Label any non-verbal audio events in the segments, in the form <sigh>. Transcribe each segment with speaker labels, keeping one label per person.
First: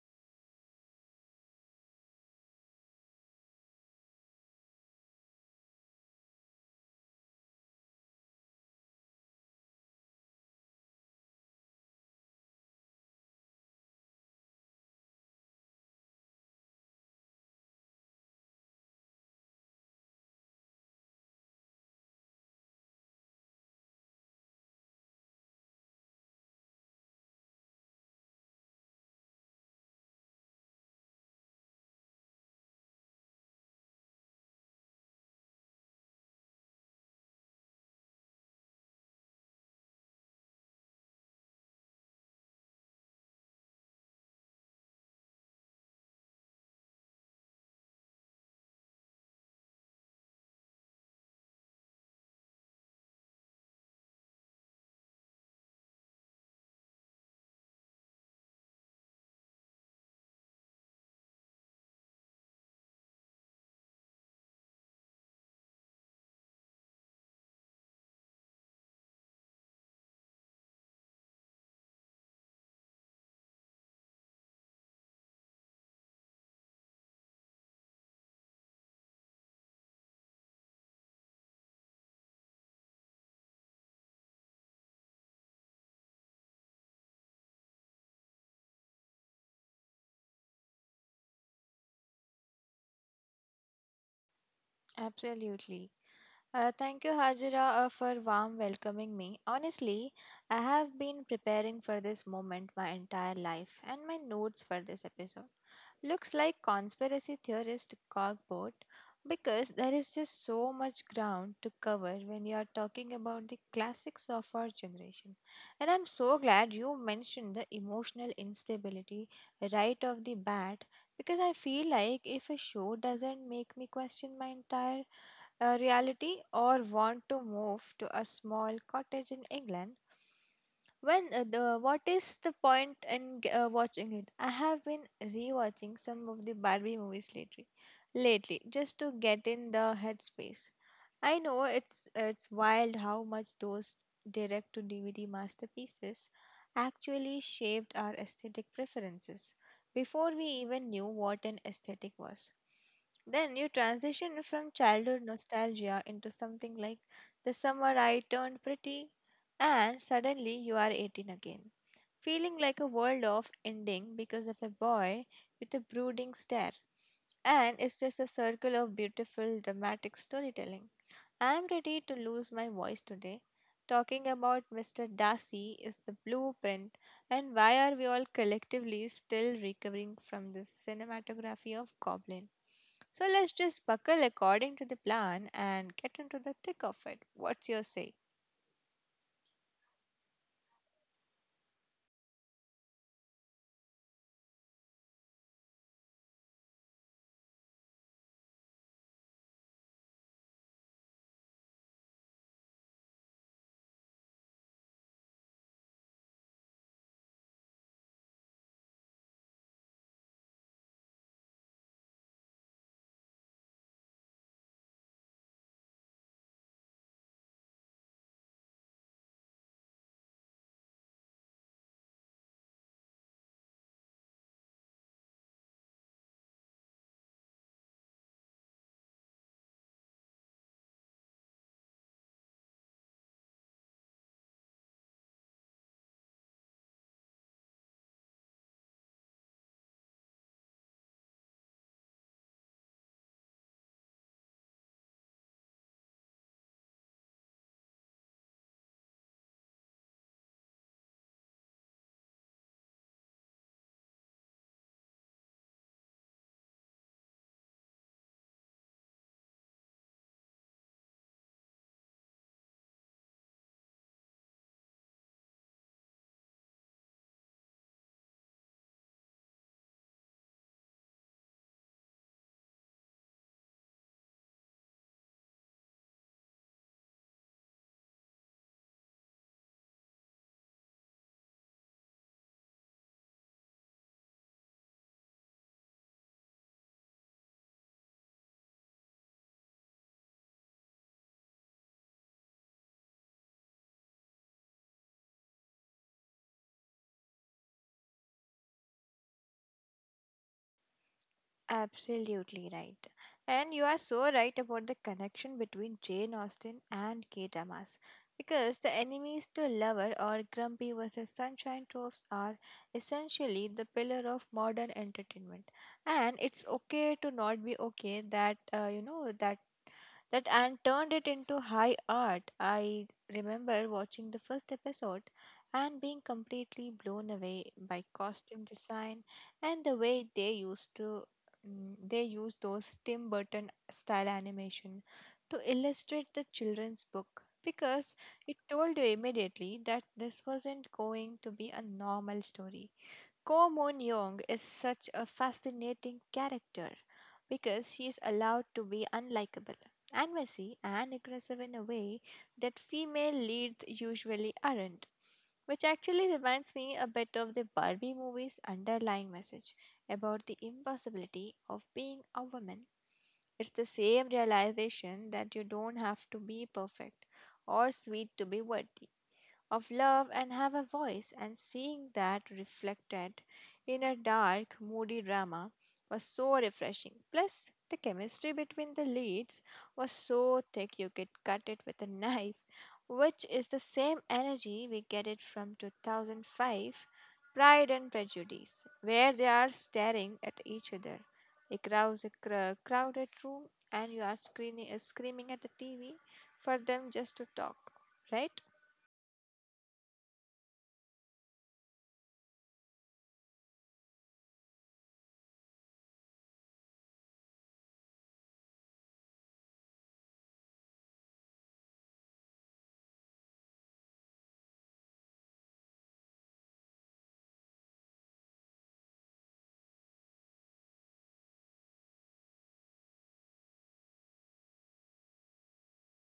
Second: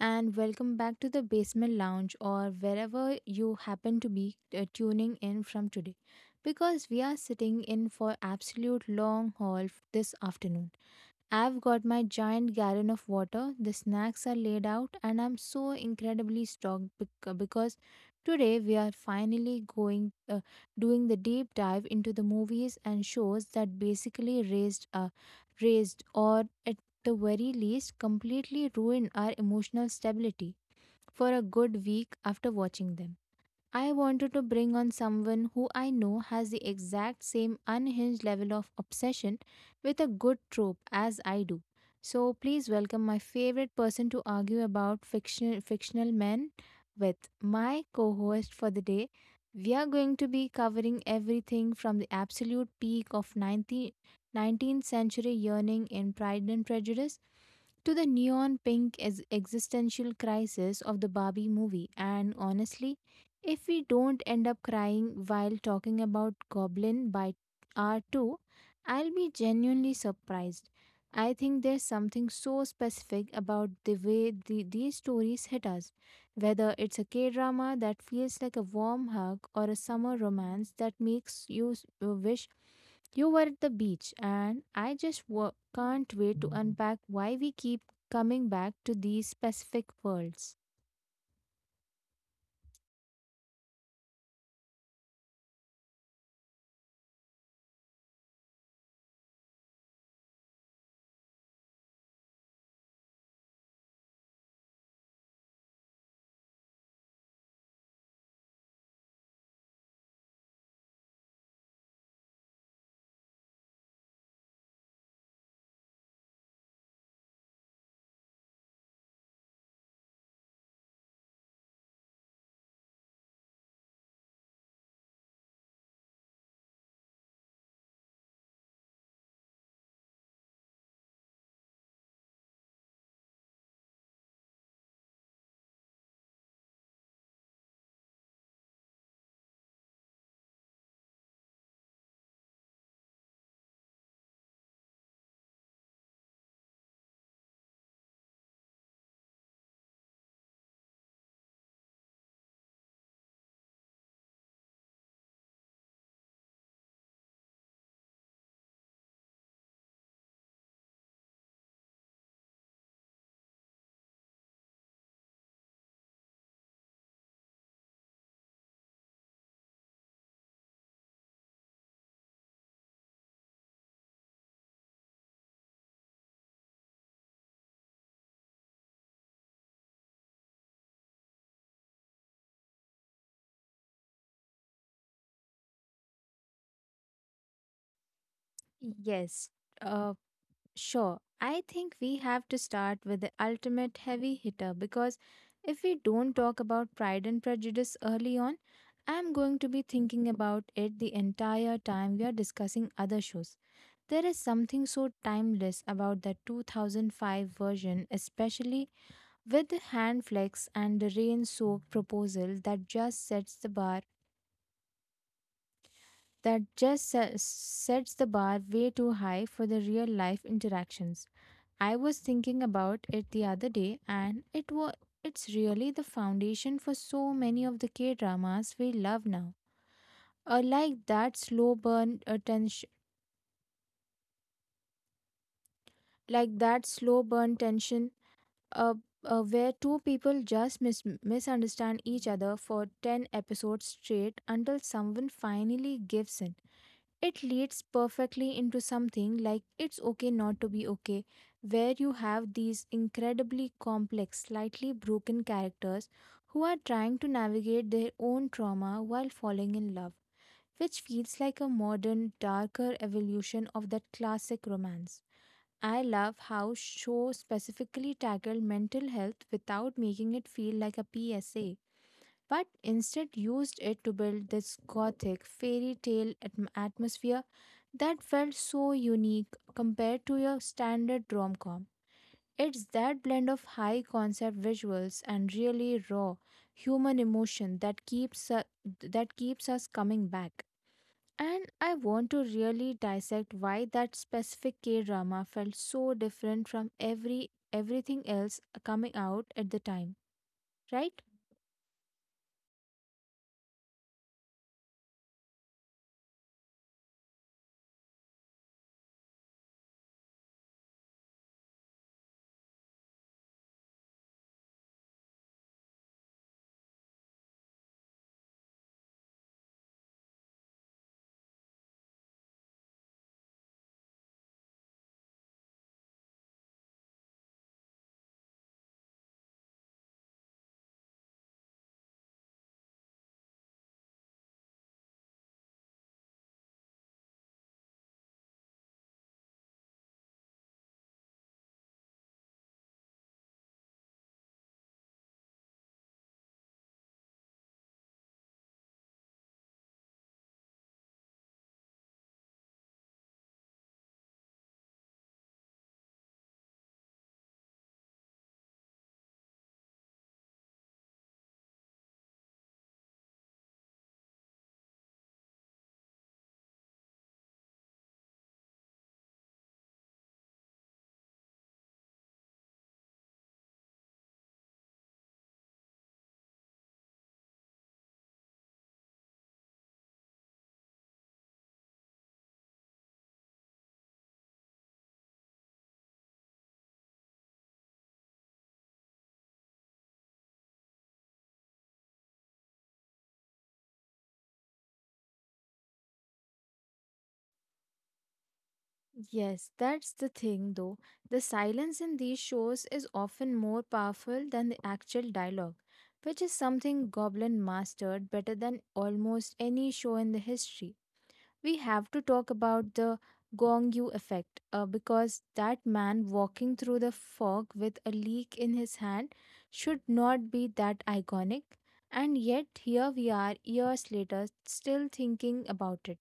Speaker 1: and welcome back to the basement lounge or wherever you happen to be tuning in from today, because we are sitting in for absolute long haul this afternoon. I've got my giant gallon of water, the snacks are laid out, and I'm so incredibly stoked because today we are finally going doing the deep dive into the movies and shows that basically raised raised or at the very least completely ruined our emotional stability for a good week after watching them. I wanted to bring on someone who I know has the exact same unhinged level of obsession with a good trope as I do. So please welcome my favorite person to argue about fictional men with, my co-host for the day. We are going to be covering everything from the absolute peak of 19th century yearning in Pride and Prejudice to the neon pink existential crisis of the Barbie movie. And honestly, if we don't end up crying while talking about Goblin by R2, I'll be genuinely surprised. I think there's something so specific about the way these stories hit us, whether it's a K drama that feels like a warm hug or a summer romance that makes you wish you were at the beach, and I just can't wait to unpack why we keep coming back to these specific worlds.
Speaker 2: Absolutely. Thank you, Hajira, for warm welcoming me. Honestly, I have been preparing for this moment my entire life, and my notes for this episode looks like conspiracy theorist cogboard because there is just so much ground to cover when you are talking about the classics of our generation. And I'm so glad you mentioned the emotional instability right off the bat because I feel like if a show doesn't make me question my entire reality or want to move to a small cottage in England, when the what is the point in watching it? I have been rewatching some of the Barbie movies lately just to get in the headspace. I know it's wild how much those direct to DVD masterpieces actually shaped our aesthetic preferences before we even knew what an aesthetic was. Then you transition from childhood nostalgia into something like the summer I turned pretty, and suddenly you are 18 again, feeling like a world of ending because of a boy with a brooding stare. And it's just a circle of beautiful, dramatic storytelling. I'm ready to lose my voice today. Talking about Mr. Darcy is the blueprint, and why are we all collectively still recovering from the cinematography of Goblin? So let's just buckle according to the plan and get into the thick of it. What's your say?
Speaker 1: Yes, uh, sure. I think we have to start with the ultimate heavy hitter, because if we don't talk about Pride and Prejudice early on, I'm going to be thinking about it the entire time we are discussing other shows. There is something so timeless about the 2005 version, especially with the hand flex and the rain soaked proposal that just sets the bar, that sets the bar way too high for the real life interactions. I was thinking about it the other day, and it was it's really the foundation for so many of the K dramas we love now. Uh, like that slow burn attention like that slow burn tension, uh, where two people just misunderstand each other for 10 episodes straight until someone finally gives in. It leads perfectly into something like It's Okay Not to Be Okay, where you have these incredibly complex, slightly broken characters who are trying to navigate their own trauma while falling in love, which feels like a modern, darker evolution of that classic romance. I love how show specifically tackled mental health without making it feel like a PSA, but instead used it to build this gothic fairy tale atmosphere that felt so unique compared to your standard rom-com. It's that blend of high concept visuals and really raw human emotion that keeps that keeps us coming back. And I want to really dissect why that specific K drama felt so different from everything else coming out at the time, right?
Speaker 2: Absolutely right. And you are so right about the connection between Jane Austen and Kate dramas. Because the enemies to lover or grumpy versus sunshine tropes are essentially the pillar of modern entertainment. And it's okay to not be okay that, you know, that and turned it into high art. I remember watching the first episode and being completely blown away by costume design and the way they used to they used those Tim Burton style animation to illustrate the children's book because it told you immediately that this wasn't going to be a normal story. Ko Moon Young is such a fascinating character because she is allowed to be unlikable and messy and aggressive in a way that female leads usually aren't, which actually reminds me a bit of the Barbie movie's underlying message about the impossibility of being a woman. It's the same realization that you don't have to be perfect or sweet to be worthy of love and have a voice, and seeing that reflected in a dark, moody drama was so refreshing. Plus, the chemistry between the leads was so thick you could cut it with a <laughs> knife, which is the same energy we get it from 2005 Pride and Prejudice, where they are staring at each other across a crowded room and you are screaming at the TV for them just to talk, right?
Speaker 1: Yes, that's the thing though. The silence in these shows is often more powerful than the actual dialogue, which is something Goblin mastered better than almost any show in the history. We have to talk about the Gong Yu effect, because that man walking through the fog with a leak in his hand should not be that iconic. And yet, here we are years later still thinking about it.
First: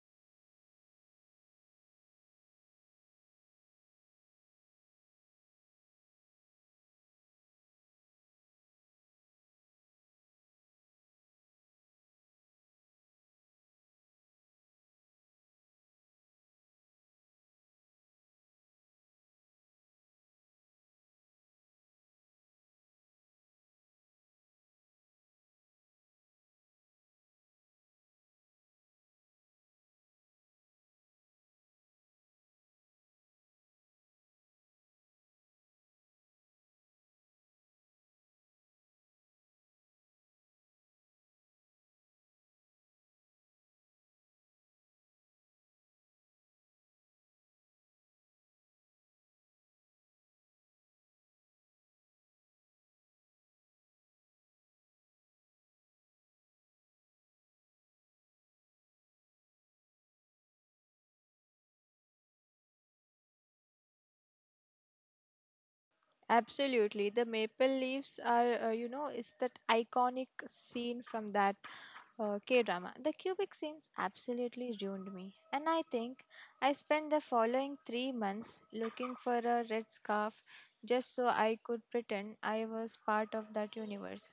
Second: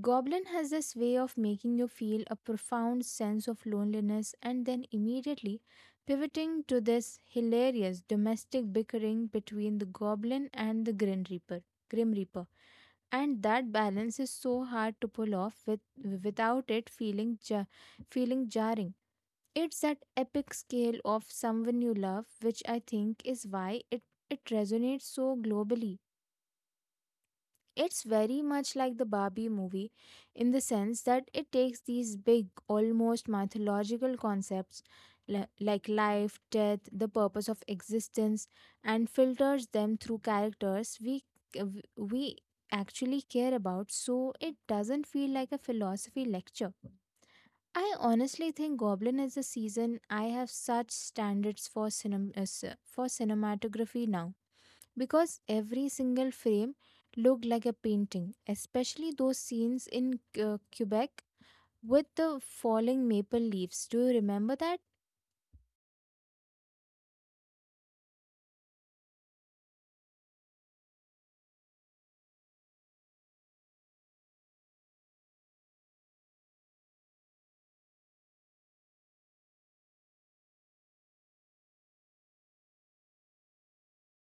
Speaker 1: Goblin has this way of making you feel a profound sense of loneliness, and then immediately pivoting to this hilarious domestic bickering between the goblin and the Grim Reaper. Grim Reaper, and that balance is so hard to pull off without it feeling jarring. It's that epic scale of someone you love, which I think is why it it resonates so globally. It's very much like the Barbie movie, in the sense that it takes these big, almost mythological concepts, like life, death, the purpose of existence, and filters them through characters we actually care about, so it doesn't feel like a philosophy lecture. I honestly think Goblin is the season I have such standards for, for cinematography now, because every single frame looked like a painting, especially those scenes in Quebec with the falling maple leaves. Do you remember that?
Speaker 2: Absolutely. The maple leaves are, you know, is that iconic scene from that K drama. The cubic scenes absolutely ruined me. And I think I spent the following 3 months looking for a red scarf just so I could pretend I was part of that universe.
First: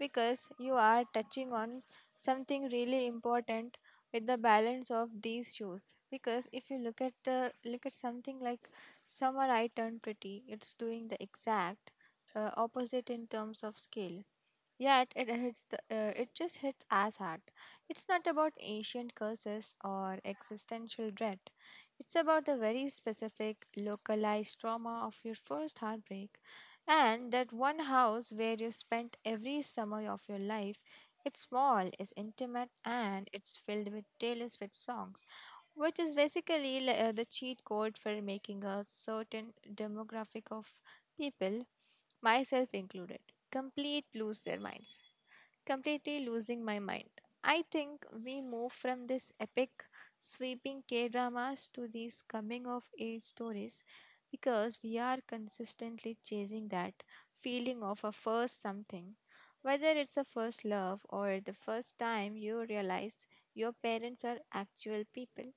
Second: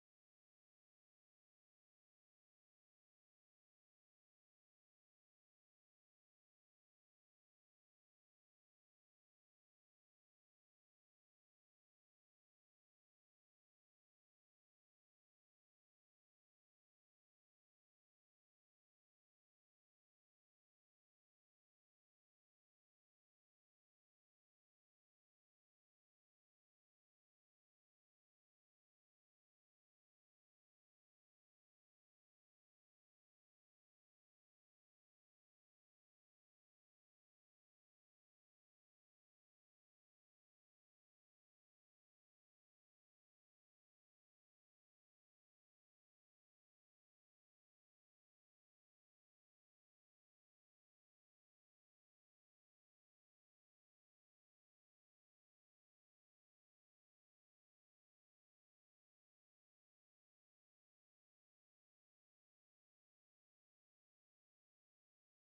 Speaker 2: Because you are touching on something really important with the balance of these shoes. Because if you look at something like Summer I turned pretty. It's doing the exact opposite in terms of scale. Yet it hits it just hits as hard. It's not about ancient curses or existential dread. It's about the very specific localized trauma of your first heartbreak and that one house where you spent every summer of your life. It's small, it's intimate, and it's filled with Taylor Swift songs which is basically the cheat code for making a certain demographic of people, myself included, complete lose their minds completely losing my mind. I think we move from this epic, sweeping K dramas to these coming of age stories because we are consistently chasing that feeling of a first something. Whether it's a first love or the first time you realize your parents are actual people.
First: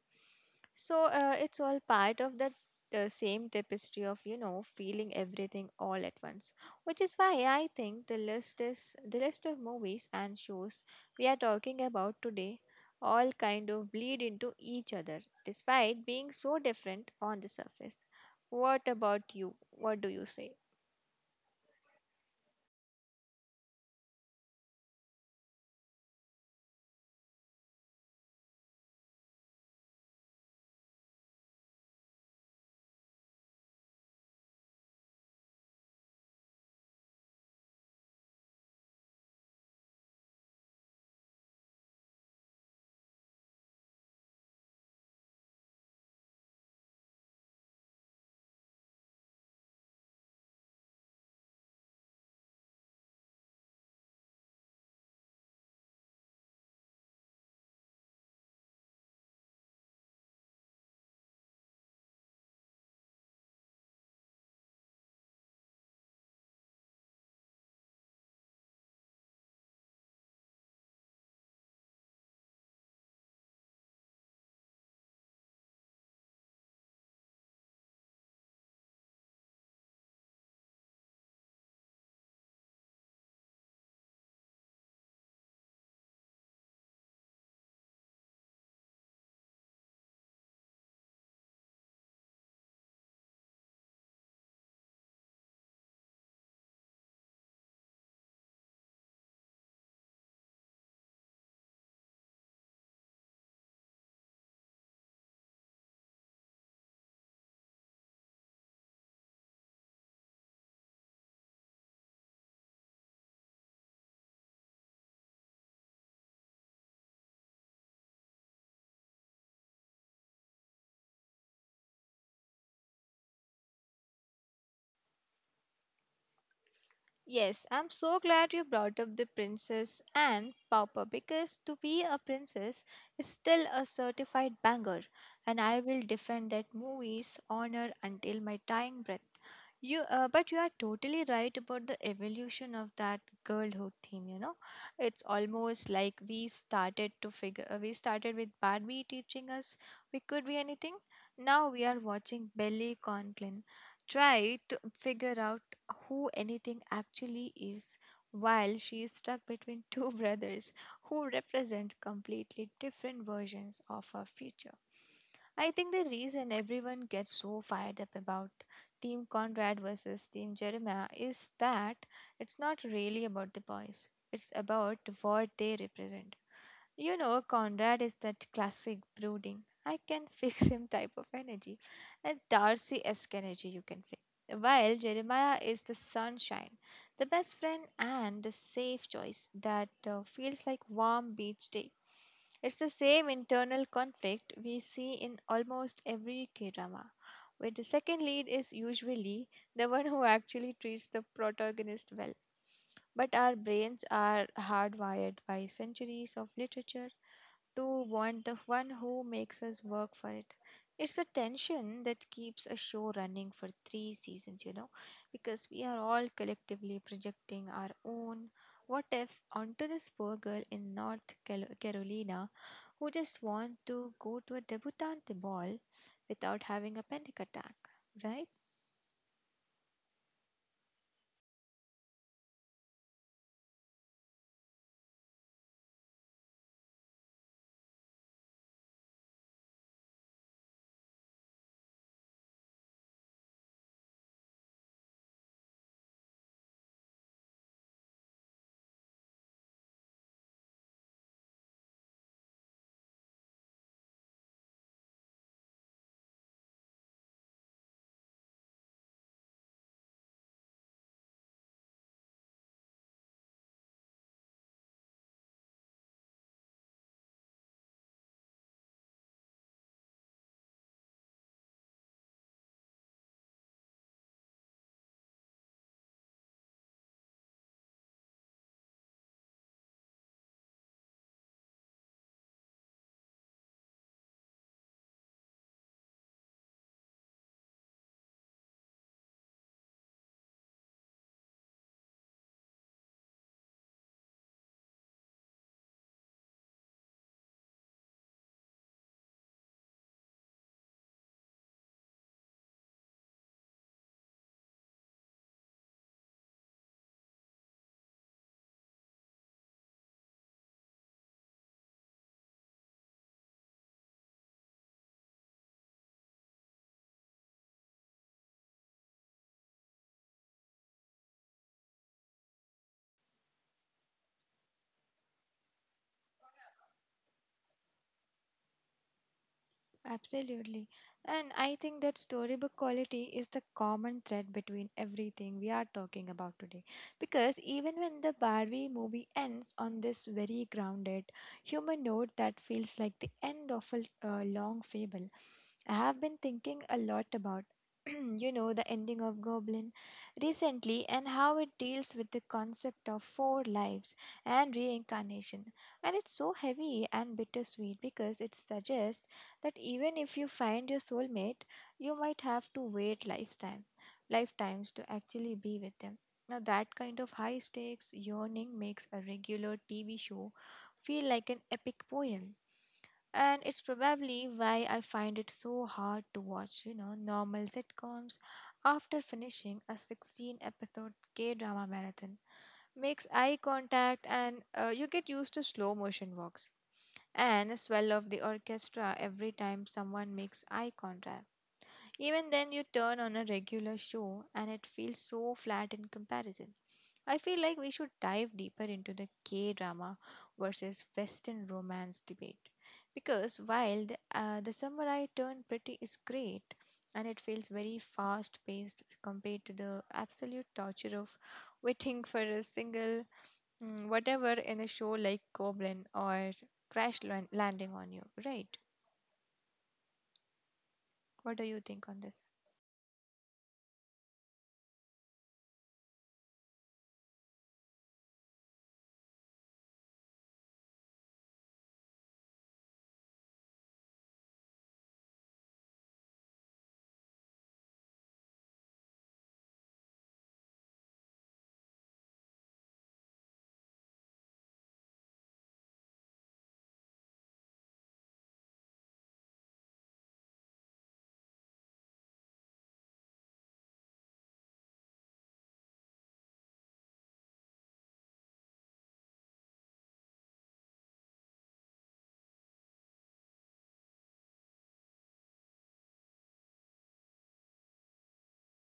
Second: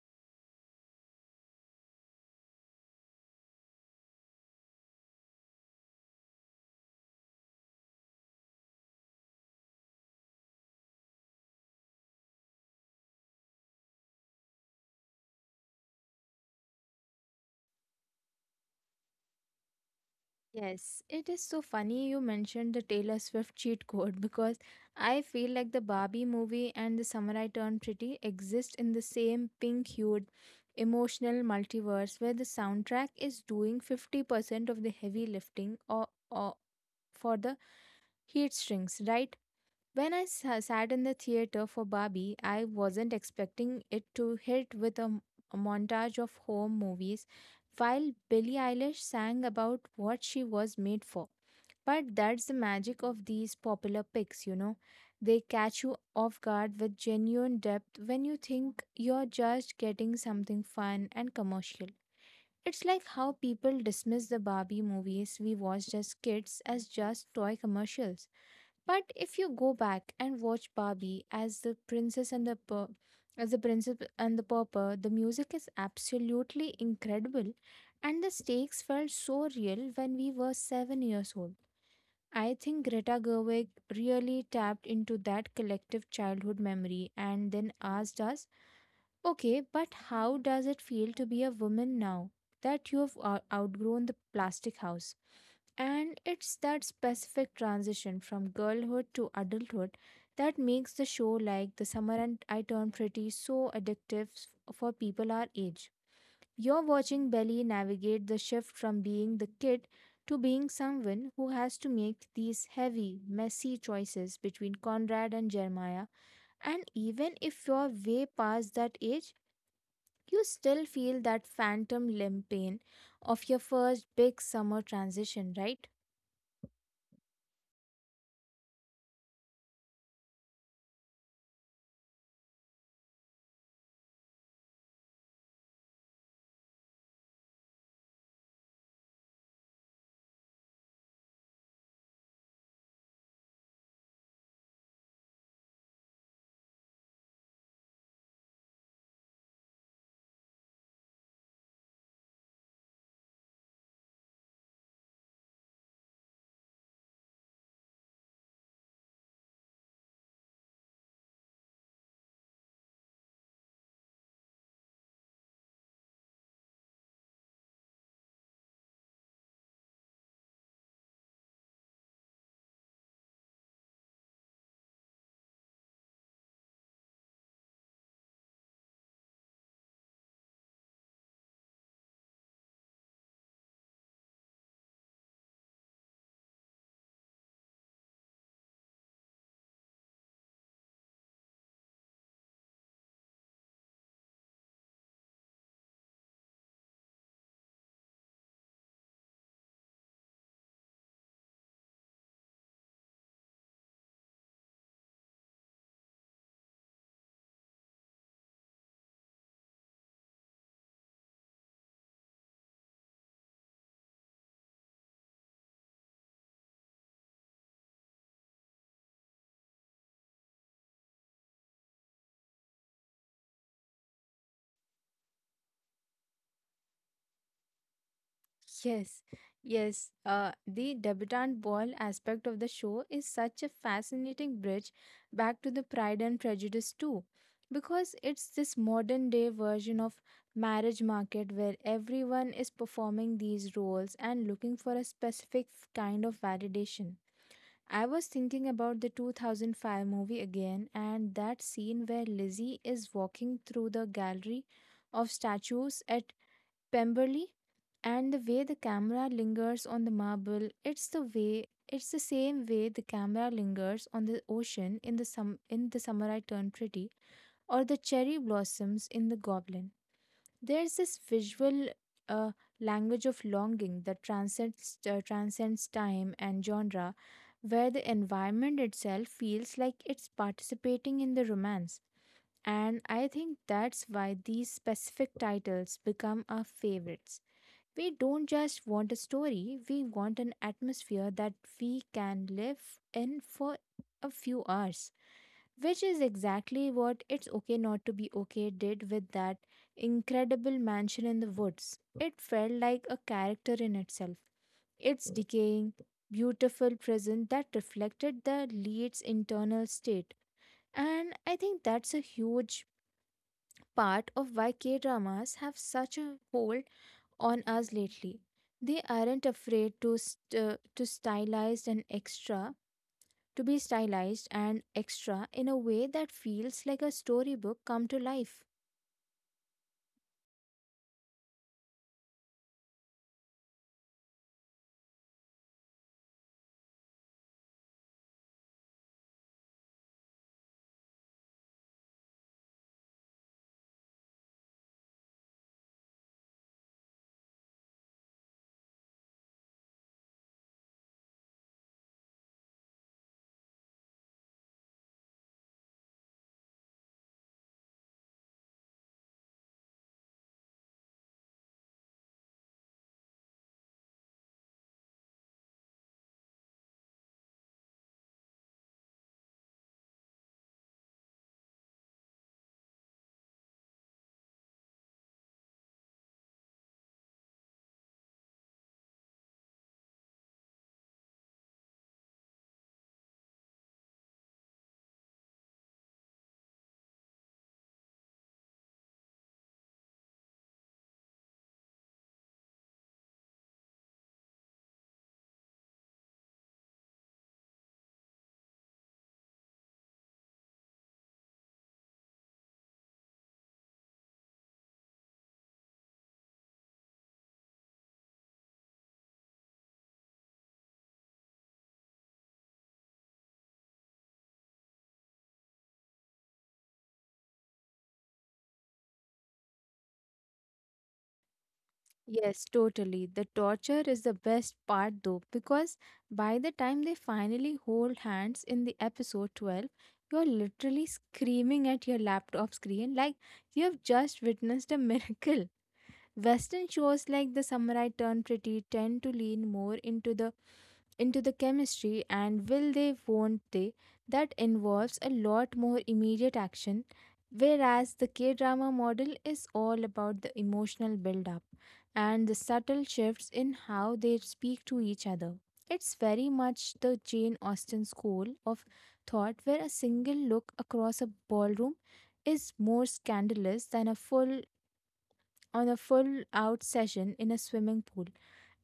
Speaker 2: So it's all part of that same tapestry of, you know, feeling everything all at once. Which is why I think the list of movies and shows we are talking about today all kind of bleed into each other despite being so different on the surface. What about you? What do you say?
Speaker 1: Yes, it is so funny you mentioned the Taylor Swift cheat code <laughs> because I feel like the Barbie movie and the Samurai Turned Pretty exist in the same pink hued emotional multiverse, where the soundtrack is doing 50% of the heavy lifting, or for the heat strings, right? When I sat in the theater for Barbie, I wasn't expecting it to hit with a, a montage of home movies while Billie Eilish sang about what she was made for. But that's the magic of these popular picks, you know. They catch you off guard with genuine depth when you think you're just getting something fun and commercial. It's like how people dismiss the Barbie movies we watched as kids as just toy commercials, but if you go back and watch Barbie as the princess and the pur- as the princess and the pauper, the music is absolutely incredible, and the stakes felt so real when we were 7 years old. I think Greta Gerwig really tapped into that collective childhood memory, and then asked us, okay, but how does it feel to be a woman now that you have outgrown the plastic house? And it's that specific transition from girlhood to adulthood that makes the show like The Summer and I Turned Pretty so addictive for people our age. You're watching Belly navigate the shift from being the kid to being someone who has to make these heavy, messy choices between Conrad and Jeremiah. And even if you're way past that age, you still feel that phantom limb pain of your first big summer transition, right?
Speaker 2: Yes, I'm so glad you brought up the Princess and Pauper because to be a princess is still a certified banger, and I will defend that movie's honor until my dying breath. But you are totally right about the evolution of that girlhood theme. You know, it's almost like we started to figure. We started with Barbie teaching us we could be anything. Now we are watching Billy Conklin try to figure out who anything actually is while she is stuck between two <laughs> brothers who represent completely different versions of her future. I think the reason everyone gets so fired up about Team Conrad versus Team Jeremiah is that it's not really about the boys, it's about what they represent. You know, Conrad is that classic brooding, I can <laughs> fix him type of energy, and Darcy esque energy, you can say. While Jeremiah is the sunshine, the best friend, and the safe choice that feels like warm beach day. It's the same internal conflict we see in almost every K drama, where the second lead is usually the one who actually treats the protagonist well. But our brains are hardwired by centuries of literature to want the one who makes us work for it. It's a tension that keeps a show running for three seasons, you know, because we are all collectively projecting our own what ifs onto this poor girl in North Carolina who just wants to go to a debutante ball without having a panic attack, right?
Speaker 1: Yes, yes. The debutante ball aspect of the show is such a fascinating bridge back to the Pride and Prejudice too, because it's this modern day version of marriage market, where everyone is performing these roles and looking for a specific kind of validation. I was thinking about the 2005 movie again, and that scene where Lizzie is walking through the gallery of statues at Pemberley, and the way the camera lingers on the marble, it's the same way the camera lingers on the ocean in the sum in the samurai turn pretty, or the cherry blossoms in the goblin. There's this visual uh, language of longing that transcends transcends time and genre, where the environment itself feels like it's participating in the romance. And I think that's why these specific titles become our favorites. We don't just want a story, we want an atmosphere that we can live in for a few hours, which is exactly what It's Okay Not to Be Okay did with that incredible mansion in the woods. It felt like a character in itself. Its decaying, beautiful present that reflected the lead's internal state. And I think that's a huge part of why K dramas have such a hold on us lately. They aren't afraid to to stylize and extra to be stylized and extra in a way that feels like a storybook come to life.
Speaker 2: Absolutely. And I think that storybook quality is the common thread between everything we are talking about today. Because even when the Barbie movie ends on this very grounded human note that feels like the end of a long fable, I have been thinking a lot about, <clears throat> you know, the ending of Goblin recently and how it deals with the concept of four lives and reincarnation. And it's so heavy and bittersweet because it suggests that even if you find your soulmate, you might have to wait lifetimes to actually be with them. Now, that kind of high stakes yearning makes a regular TV show feel like an epic poem. And it's probably why I find it so hard to watch, you know, normal sitcoms after finishing a 16 episode K drama marathon. Makes eye contact and You get used to slow motion walks and a swell of the orchestra every time someone makes eye contact. Even then, you turn on a regular show and it feels so flat in comparison. I feel like we should dive deeper into the K drama versus Western romance debate. Because while the samurai turn pretty is great and it feels very fast paced compared to the absolute torture of waiting for a single whatever in a show like Goblin or Crash Landing on You, right? What do you think on this?
Speaker 1: Yes, totally. The torture is the best part though, because by the time they finally hold hands in the episode 12, you're literally screaming at your laptop screen like you have just witnessed a <laughs> miracle. Western shows like The Samurai Turn Pretty tend to lean more into the chemistry and will they won't they, that involves a lot more immediate action, whereas the K drama model is all about the emotional build up and the subtle shifts in how they speak to each other. It's very much the Jane Austen school of thought, where a single look across a ballroom is more scandalous than a full out session in a swimming pool.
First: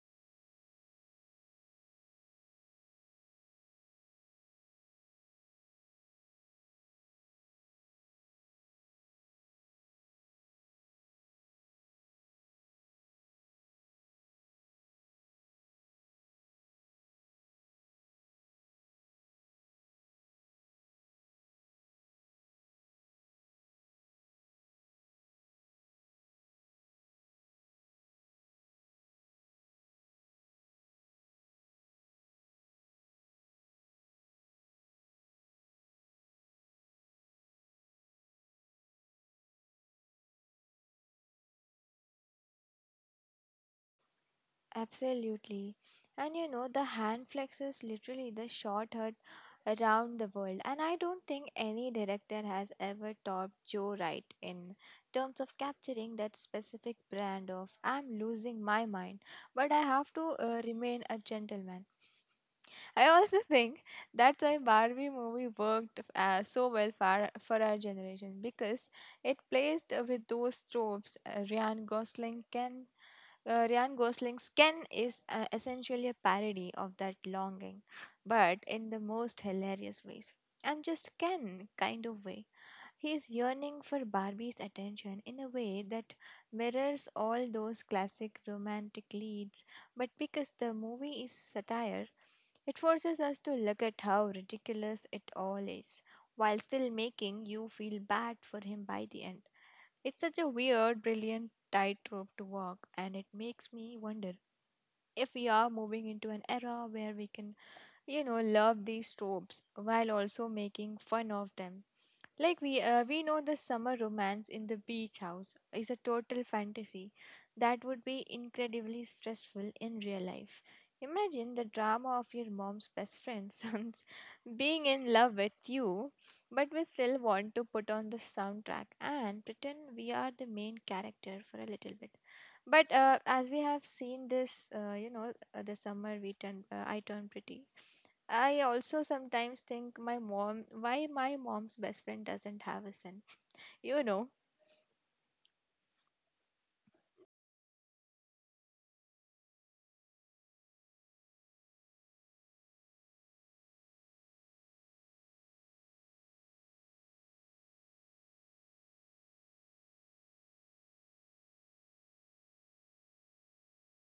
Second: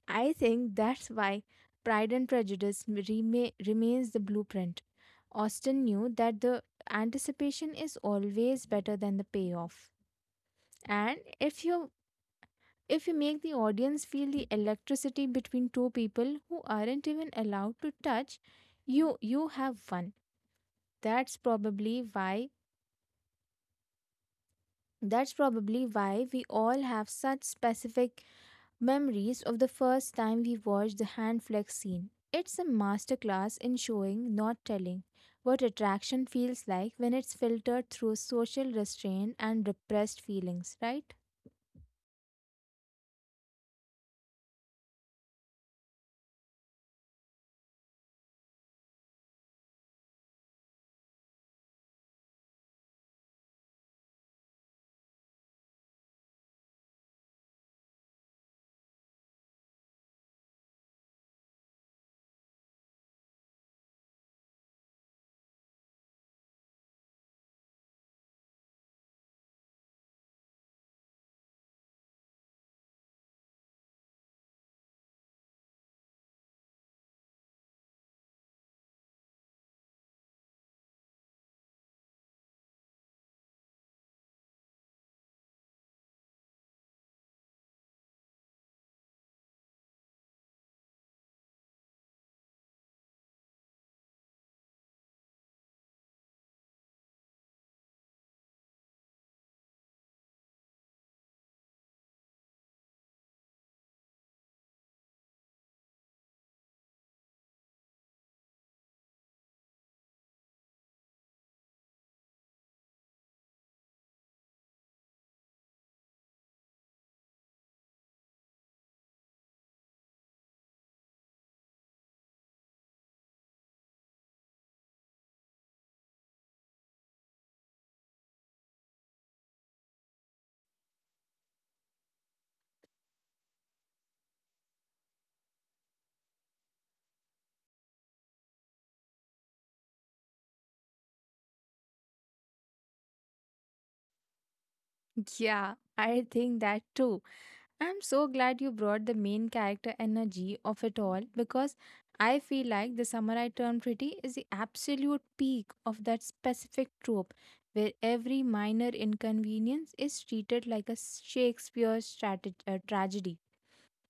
Speaker 1: I think that's why Pride and Prejudice remains the blueprint. Austen knew that the anticipation is always better than the payoff. And if you make the audience feel the electricity between two people who aren't even allowed to touch, you have won. That's probably why That's probably why we all have such specific memories of the first time we watched the hand flex scene. It's a masterclass in showing, not telling, what attraction feels like when it's filtered through social restraint and repressed feelings, right?
Speaker 2: Absolutely. And you know, the hand flex is literally the short hut around the world. And I don't think any director has ever topped Joe Wright in terms of capturing that specific brand of I'm losing my mind, but I have to remain a gentleman. I also think that's why Barbie movie worked so well for our generation because it plays with those tropes. Ryan Gosling's Ken is essentially a parody of that longing, but in the most hilarious ways. I'm just Ken kind of way. He's yearning for Barbie's attention in a way that mirrors all those classic romantic leads, but because the movie is satire, it forces us to look at how ridiculous it all is, while still making you feel bad for him by the end. It's such a weird, brilliant tightrope to walk, and it makes me wonder if we are moving into an era where we can, you know, love these tropes while also making fun of them like we know the summer romance in the beach house is a total fantasy that would be incredibly stressful in real life. Imagine the drama of your mom's best friend's <laughs> sons being in love with you, but we still want to put on the soundtrack and pretend we are the main character for a little bit. But as we have seen this, you know, the summer we turn, I turn pretty. I also sometimes think my mom, why my mom's best friend doesn't have a son. You know,
Speaker 1: Yeah, I think that too. I'm so glad you brought the main character energy of it all, because I feel like the samurai turned pretty is the absolute peak of that specific trope, where every minor inconvenience is treated like a Shakespeare tragedy.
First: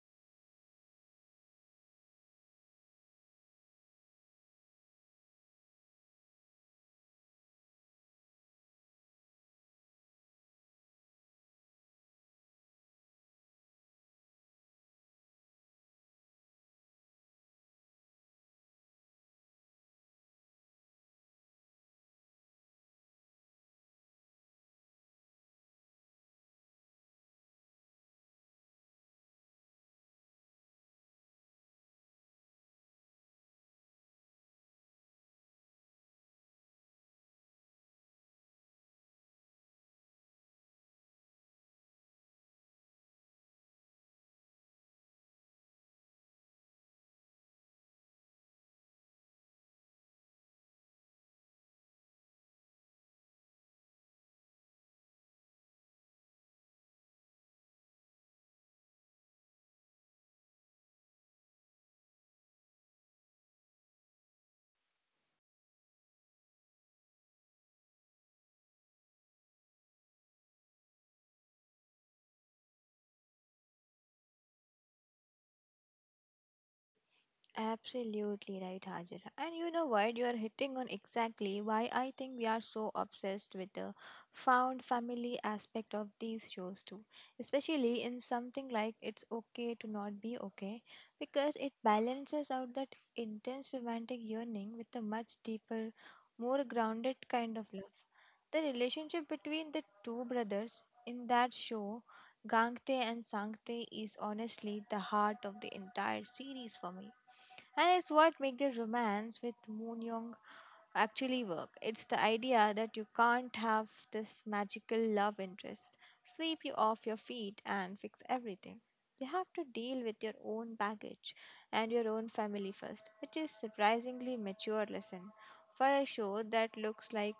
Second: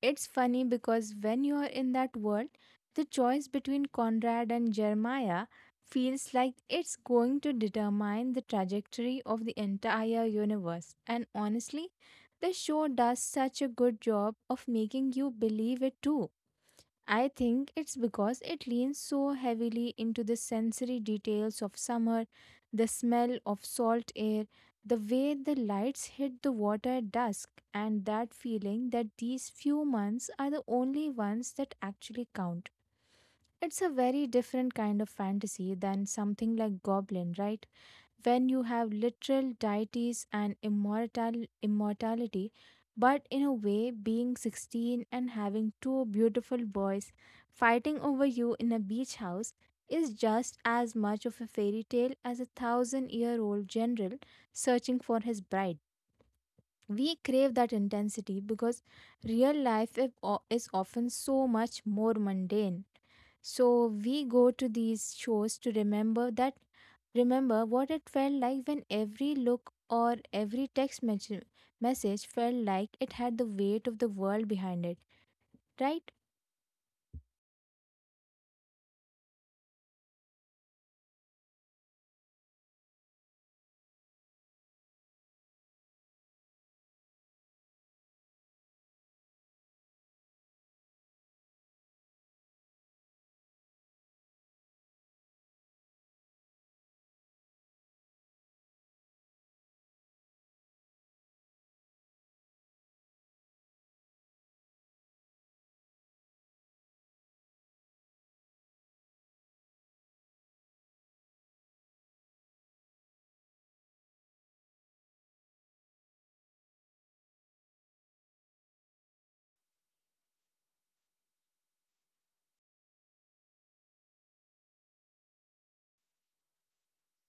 Speaker 1: It's funny because when you're in that world, the choice between Conrad and Jeremiah feels like it's going to determine the trajectory of the entire universe. And honestly, the show does such a good job of making you believe it too. I think it's because it leans so heavily into the sensory details of summer, the smell of salt air, the way the lights hit the water at dusk, and that feeling that these few months are the only ones that actually count. It's a very different kind of fantasy than something like Goblin, right? When you have literal deities and immortality, but in a way, being 16 and having two beautiful boys fighting over you in a beach house is just as much of a fairy tale as a thousand year old general searching for his bride. We crave that intensity because real life is often so much more mundane, so we go to these shows to remember that, remember what it felt like when every look or every text message felt like it had the weight of the world behind it, right?
Speaker 2: absolutely right, Hajira. And you know what? You are hitting on exactly why I think we are so obsessed with the found family aspect of these shows too. Especially in something like It's Okay to Not Be Okay, because it balances out that intense romantic yearning with a much deeper, more grounded kind of love. The relationship between the two brothers in that show, Gangte and Sangte, is honestly the heart of the entire series for me, and it's what makes the romance with Moon Young actually work. It's the idea that you can't have this magical love interest sweep you off your feet and fix everything. You have to deal with your own baggage and your own family first, which is surprisingly mature lesson for a show that looks like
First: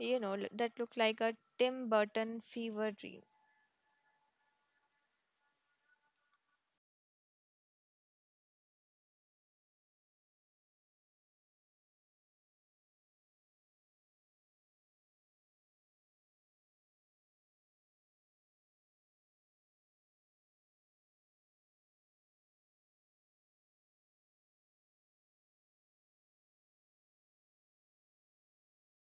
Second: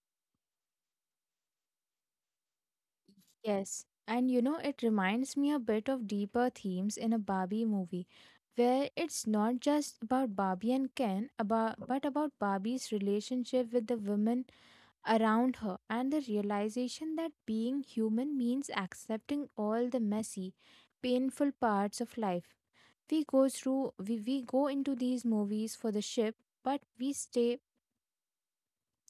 Speaker 2: that look like a Tim Burton fever dream.
Speaker 1: Yes. And you know, it reminds me a bit of deeper themes in a Barbie movie, where it's not just about Barbie and Ken, about but about Barbie's relationship with the women around her, and the realization that being human means accepting all the messy, painful parts of life. We go into these movies for the ship, but we stay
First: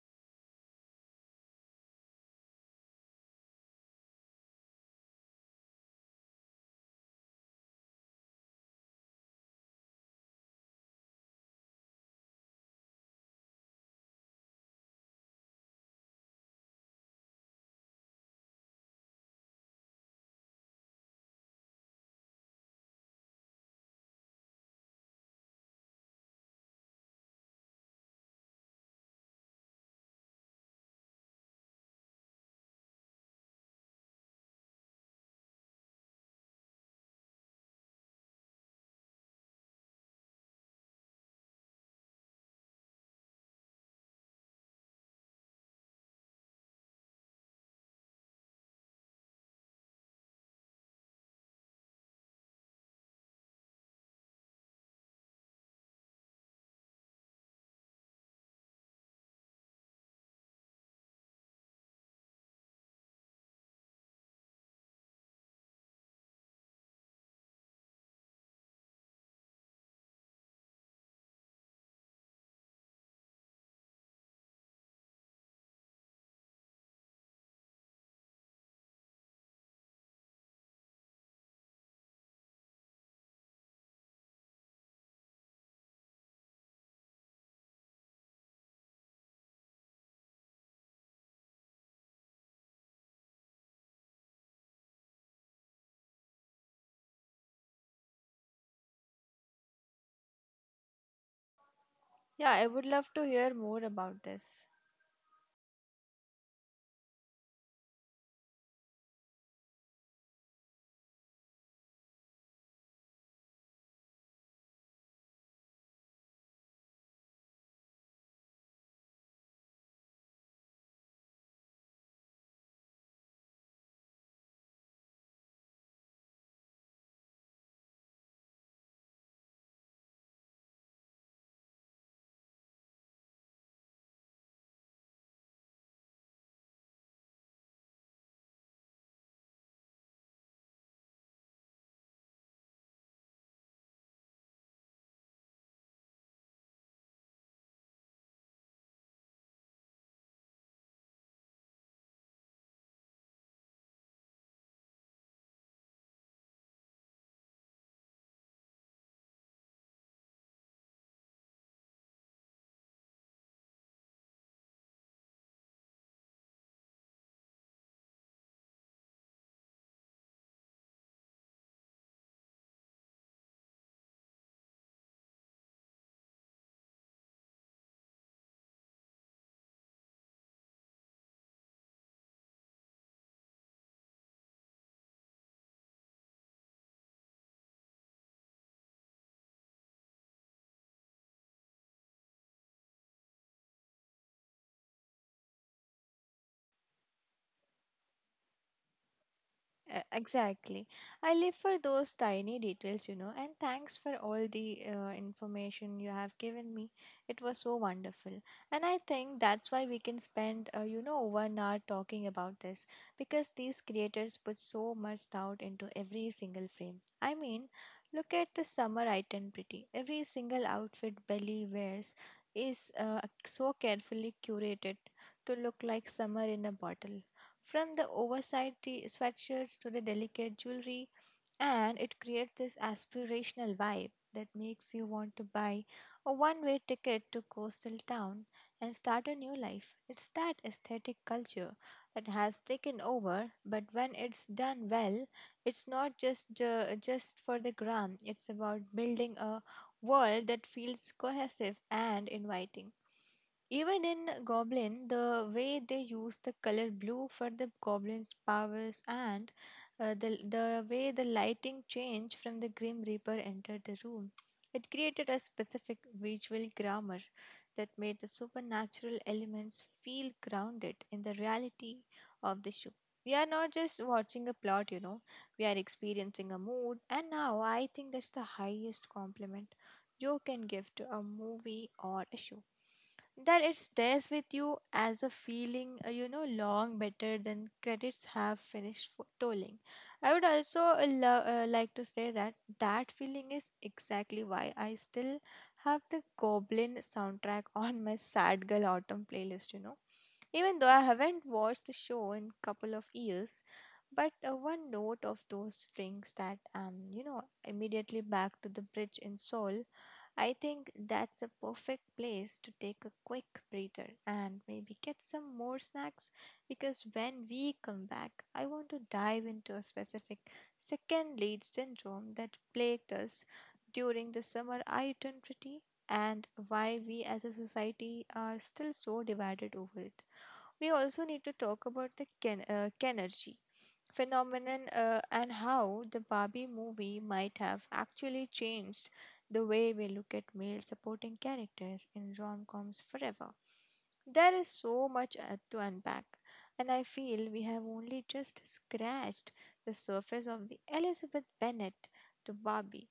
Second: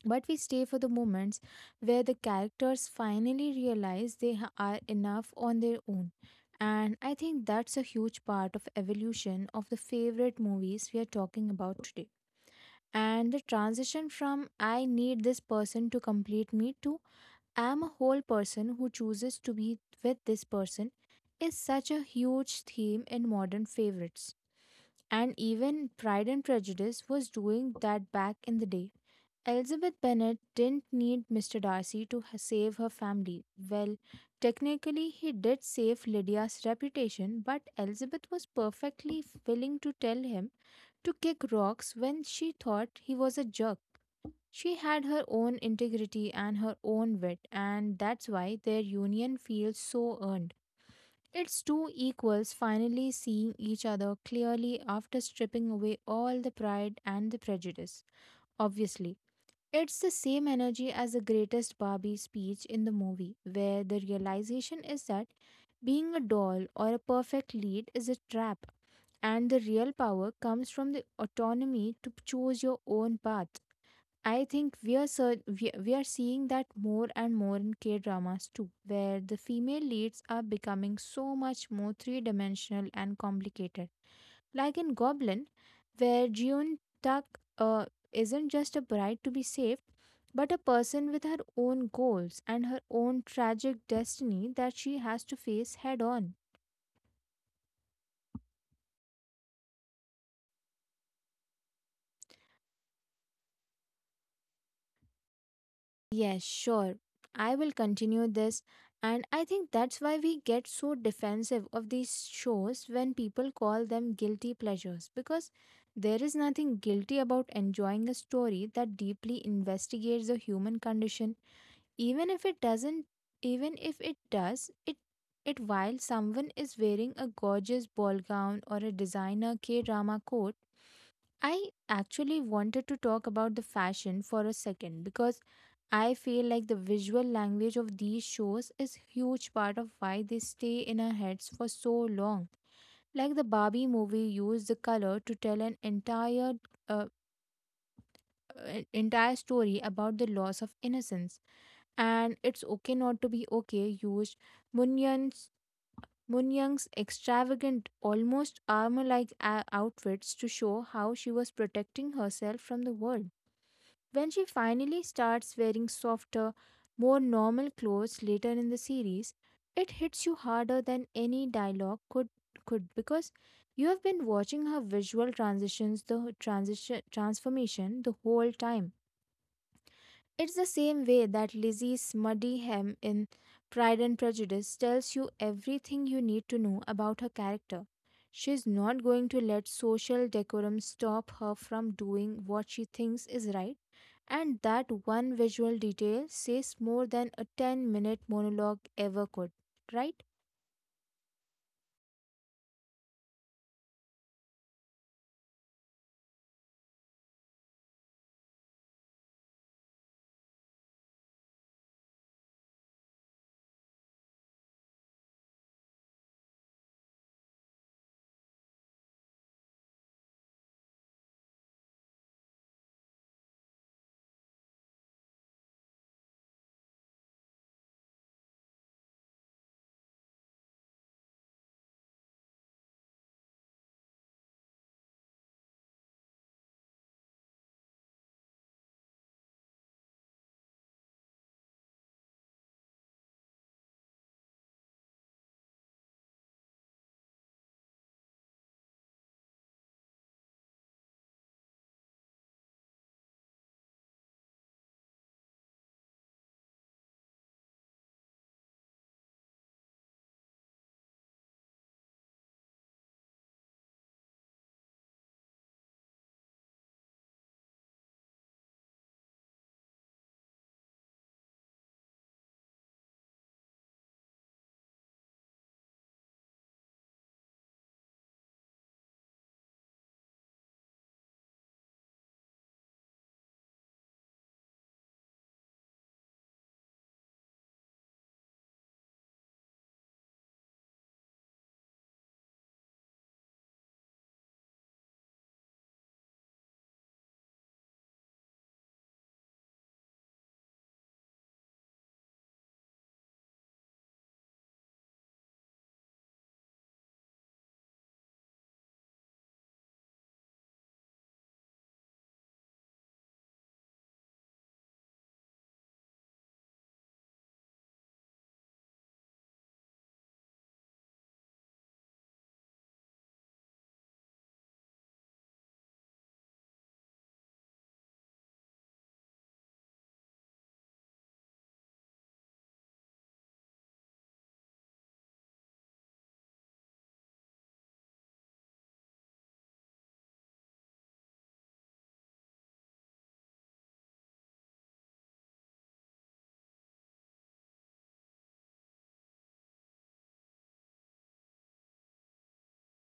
Speaker 1: but we stay for the moments where the characters finally realize are enough on their own. And I think that's a huge part of evolution of the favorite movies we are talking about today. And the transition from I need this person to complete me to am a whole person who chooses to be with this person is such a huge theme in modern favorites. And even Pride and Prejudice was doing that back in the day. Elizabeth Bennet didn't need Mr. Darcy to save her family. Well, technically, he did save Lydia's reputation, but Elizabeth was perfectly willing to tell him to kick rocks when she thought he was a jerk. She had her own integrity and her own wit, and that's why their union feels so earned. It's two equals finally seeing each other clearly after stripping away all the pride and the prejudice. Obviously, it's the same energy as the greatest Barbie speech in the movie, where the realization is that being a doll or a perfect lead is a trap, and the real power comes from the autonomy to choose your own path. I think we are sur- we are seeing that more and more in K dramas too, where the female leads are becoming so much more three dimensional and complicated. Like in Goblin, where Jeon Tak isn't just a bride to be saved, but a person with her own goals and her own tragic destiny that she has to face head on.
Speaker 2: Yeah, I would love to hear more about this.
Speaker 1: Yes, sure. I will continue this. And I think that's why we get so defensive of these shows when people call them guilty pleasures, because there is nothing guilty about enjoying a story that deeply investigates the human condition. Even if it doesn't, Even if it does, it while someone is wearing a gorgeous ball gown or a designer K drama coat. I actually wanted to talk about the fashion for a second, because I feel like the visual language of these shows is huge part of why they stay in our heads for so long. Like the Barbie movie used the color to tell an uh, entire story about the loss of innocence, and It's Okay Not to Be Okay used Munyang's Munyang's extravagant, almost armor like outfits to show how she was protecting herself from the world. When she finally starts wearing softer, more normal clothes later in the series, it hits you harder than any dialogue could because you have been watching her visual transitions, the transition transformation the whole time. It's the same way that Lizzie Smuddyhem in Pride and Prejudice tells you everything you need to know about her character. She's not going to let social decorum stop her from doing what she thinks is right, and that one visual detail says more than a 10-minute monologue ever could,
Speaker 2: Uh,
Speaker 1: right?
Speaker 2: exactly. I live for those tiny details, you know, and thanks for all the information you have given me. It was so wonderful. And I think that's why we can spend, 1 hour talking about this, because these creators put so much thought into every single frame. I mean, look at the summer item pretty. Every single outfit Belly wears is so carefully curated to look like summer in a bottle, from the oversized sweatshirts to the delicate jewelry, and it creates this aspirational vibe that makes you want to buy a one way ticket to coastal town and start a new life. It's that aesthetic culture that has taken over, but when it's done well, it's not just for the gram, it's about building a world that feels cohesive and inviting. Even in Goblin, the way they use the color blue for the goblin's powers, and the way the lighting changed from the Grim Reaper entered the room, it created a specific visual grammar that made the supernatural elements feel grounded in the reality of the show. We are not just watching a plot, you know, we are experiencing a mood, and now I think that's the highest compliment you can give to a movie or a show, that it stays with you as a feeling, you know, long better than credits have finished for tolling. I would also like to say that that feeling is exactly why I still have the Goblin soundtrack <laughs> on my Sad Girl Autumn playlist, you know. Even though I haven't watched the show in couple of years, but one note of those strings that you know immediately back to the bridge in Seoul. I think that's a perfect place to take a quick breather and maybe get some more snacks, because when we come back, I want to dive into a specific second lead syndrome that plagued us during the summer identity and why we as a society are still so divided over it. We also need to talk about the Kenergy phenomenon, and how the Barbie movie might have actually changed the way we look at male supporting characters in rom coms forever. There is so much to unpack, and I feel we have only just scratched the surface of the Elizabeth Bennet to Barbie,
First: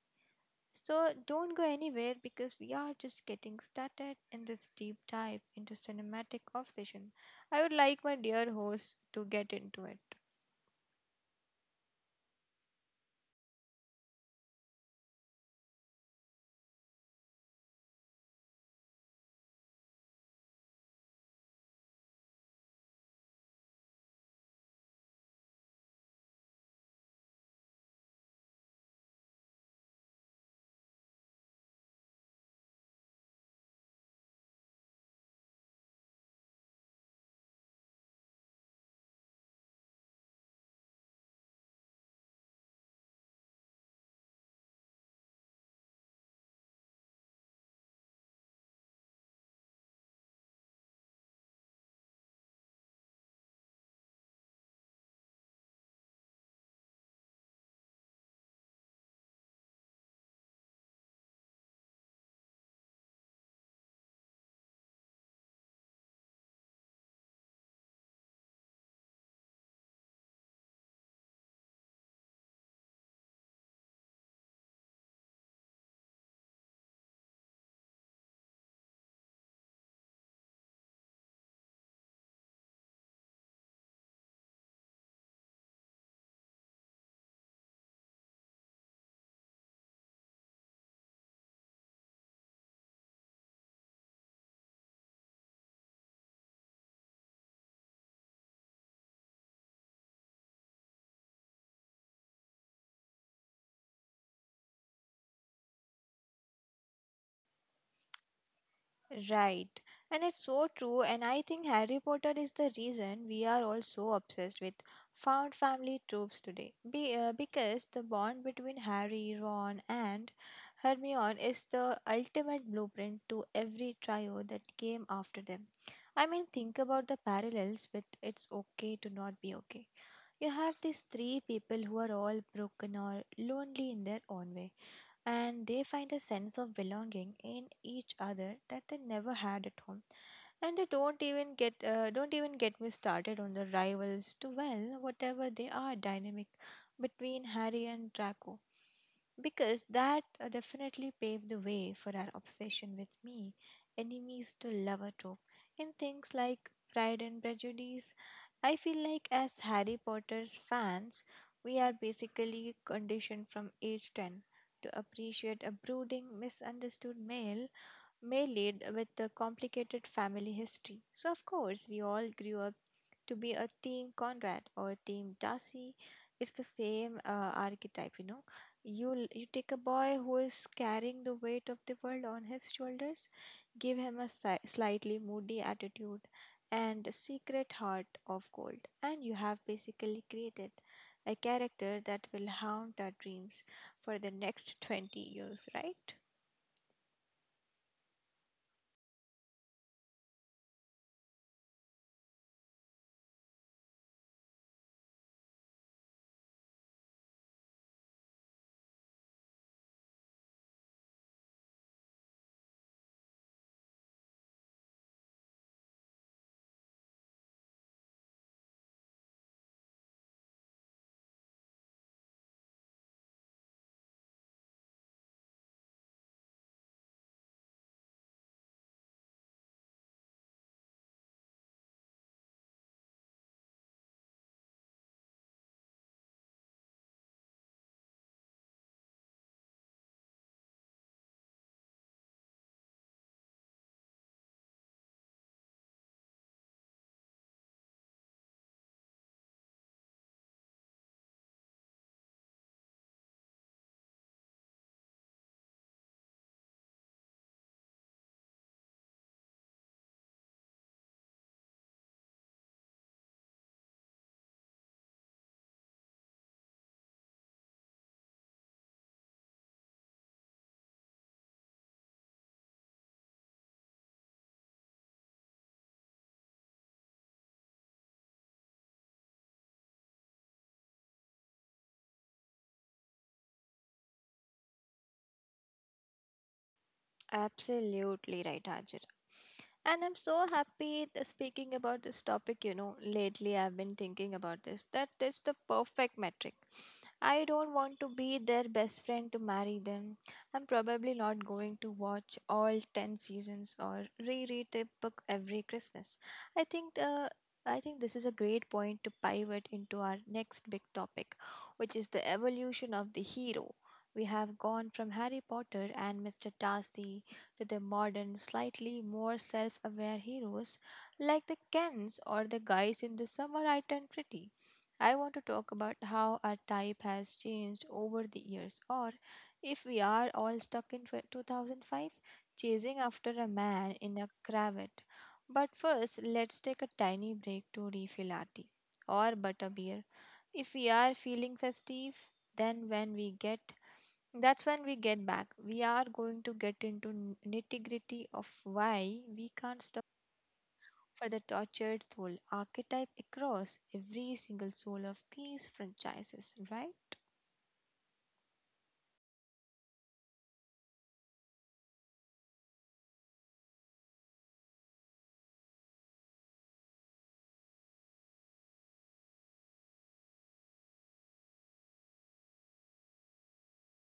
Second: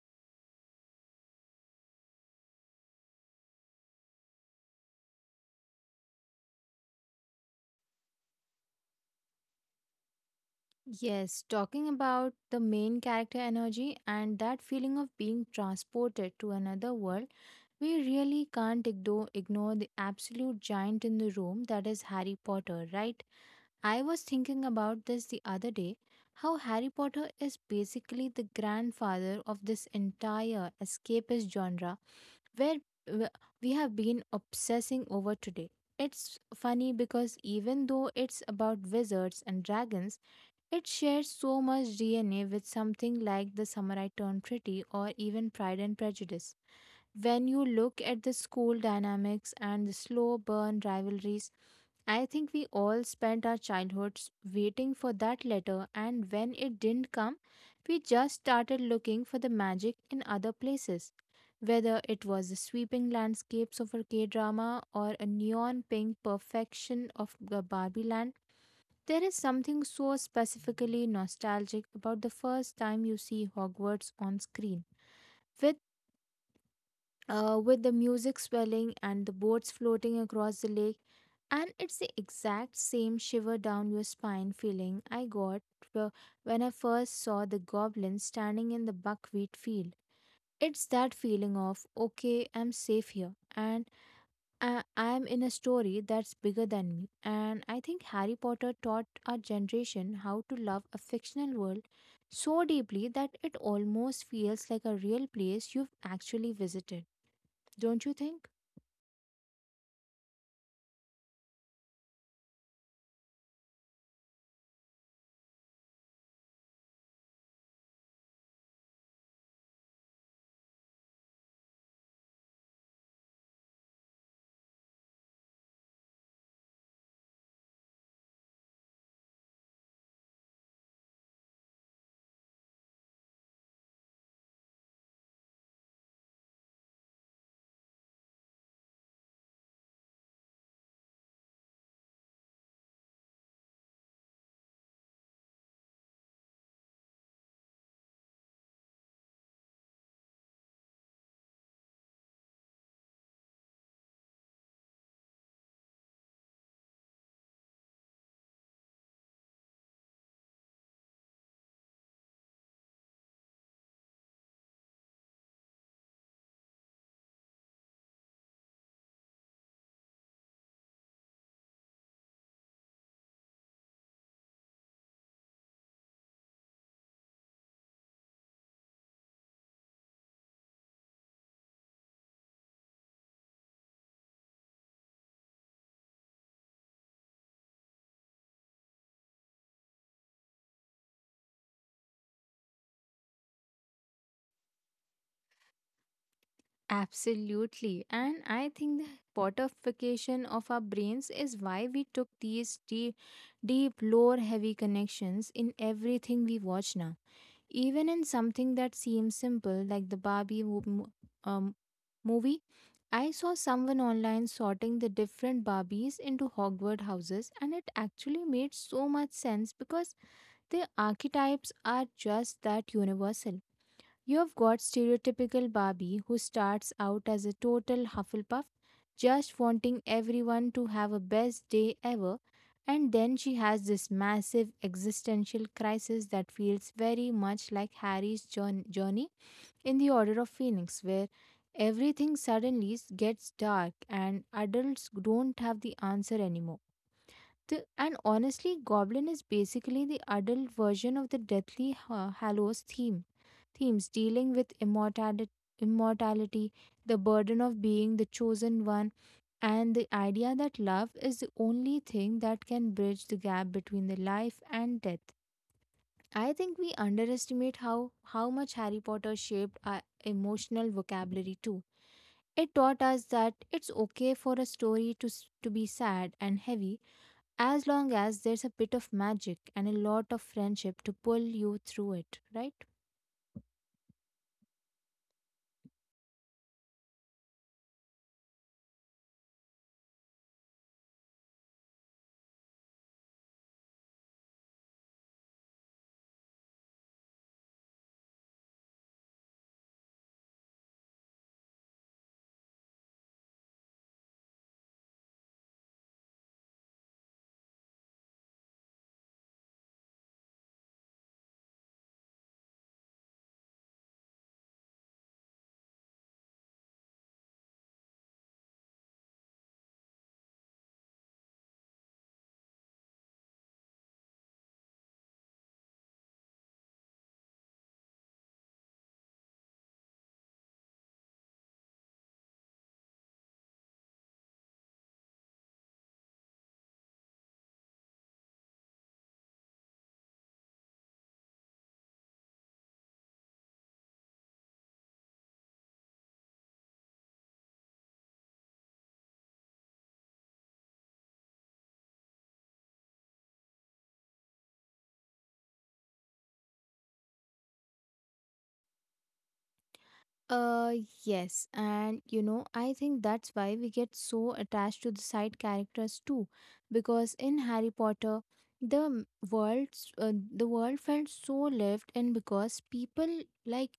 Speaker 2: so don't go anywhere because we are just getting started in this deep dive into cinematic obsession. I would like my dear host to get into it.
Speaker 1: Yes, talking about the main character energy and that feeling of being transported to another world, we really can't ignore the absolute giant in the room that is Harry Potter, right? I was thinking about this the other day, how Harry Potter is basically the grandfather of this entire escapist genre where w- we have been obsessing over today. It's funny because, even though it's about wizards and dragons, it shares so much DNA with something like The Samurai Turned Pretty or even Pride and Prejudice when you look at the school dynamics and the slow burn rivalries. I think we all spent our childhoods waiting for that letter, and when it didn't come, we just started looking for the magic in other places. Whether it was the sweeping landscapes of a K drama or a neon pink perfection of Barbie Land, there is something so specifically nostalgic about the first time you see Hogwarts on screen, With with the music swelling and the boats floating across the lake. And it's the exact same shiver down your spine feeling I got wh- when I first saw the goblin standing in the buckwheat field. It's that feeling of, okay, I'm safe here, and I'm in a story that's bigger than me. And I think Harry Potter taught our generation how to love a fictional world so deeply that it almost feels like a real place you've actually visited. Don't you think?
Speaker 2: Right. And it's so true. And I think Harry Potter is the reason we are all so obsessed with found family tropes today. Because the bond between Harry, Ron, and Hermione is the ultimate blueprint to every trio that came after them. I mean, think about the parallels with It's Okay to Not Be Okay. You have these three people who are all broken or lonely in their own way, and they find a sense of belonging in each other that they never had at home. And they don't even get me started on the rivals to, well, whatever they are dynamic between Harry and Draco, because that definitely paved the way for our obsession with me enemies to lover trope in things like Pride and Prejudice. I feel like as Harry Potter's fans, we are basically conditioned from age 10 to appreciate a brooding, misunderstood male lead with a complicated family history. So, of course, we all grew up to be a team Conrad or a team Darcy. It's the same archetype, you know. You take a boy who is carrying the weight of the world on his shoulders, give him a slightly moody attitude and a secret heart of gold, and you have basically created a character that will haunt our dreams for the next 20 years, right?
Speaker 1: Absolutely. And I think the potification of our brains is why we took these deep, deep lore heavy connections in everything we watch now. Even in something that seems simple, like the Barbie um, movie, I saw someone online sorting the different Barbies into Hogwarts houses, and it actually made so much sense because the archetypes are just that universal. You have got stereotypical Barbie, who starts out as a total Hufflepuff, just wanting everyone to have a best day ever, and then she has this massive existential crisis that feels very much like Harry's journey in the Order of Phoenix, where everything suddenly gets dark and adults don't have the answer anymore. The, and honestly, Goblin is basically the adult version of the Deathly Hallows themes, dealing with immortality, the burden of being the chosen one, and the idea that love is the only thing that can bridge the gap between the life and death. I think we underestimate how much Harry Potter shaped our emotional vocabulary too. It taught us that it's okay for a story to be sad and heavy, as long as there's a bit of magic and a lot of friendship to pull you through it, right?
Speaker 2: Absolutely right, Hajira. And I'm so happy speaking about this topic. You know, lately I've been thinking about this that is the perfect metric. I don't want to be their best friend to marry them. I'm probably not going to watch all 10 seasons or reread the book every Christmas. I think the I think this is a great point to pivot into our next big topic, which is the evolution of the hero. We have gone from Harry Potter and Mr. Darcy to the modern, slightly more self aware heroes like the Kens or the guys in the summer I turned pretty. I want to talk about how our type has changed over the years, or if we are all stuck in 2005 chasing after a man in a cravat. But first, let's take a tiny break to refill our tea or butterbeer. If we are feeling festive, then when we get that's when we get back. We are going to get into nitty gritty of why we can't stop for the tortured soul archetype across every single soul of these franchises, right?
Speaker 1: Uh, yes, and you know, I think that's why we get so attached to the side characters too, because in Harry Potter, the world felt so lived in, because people like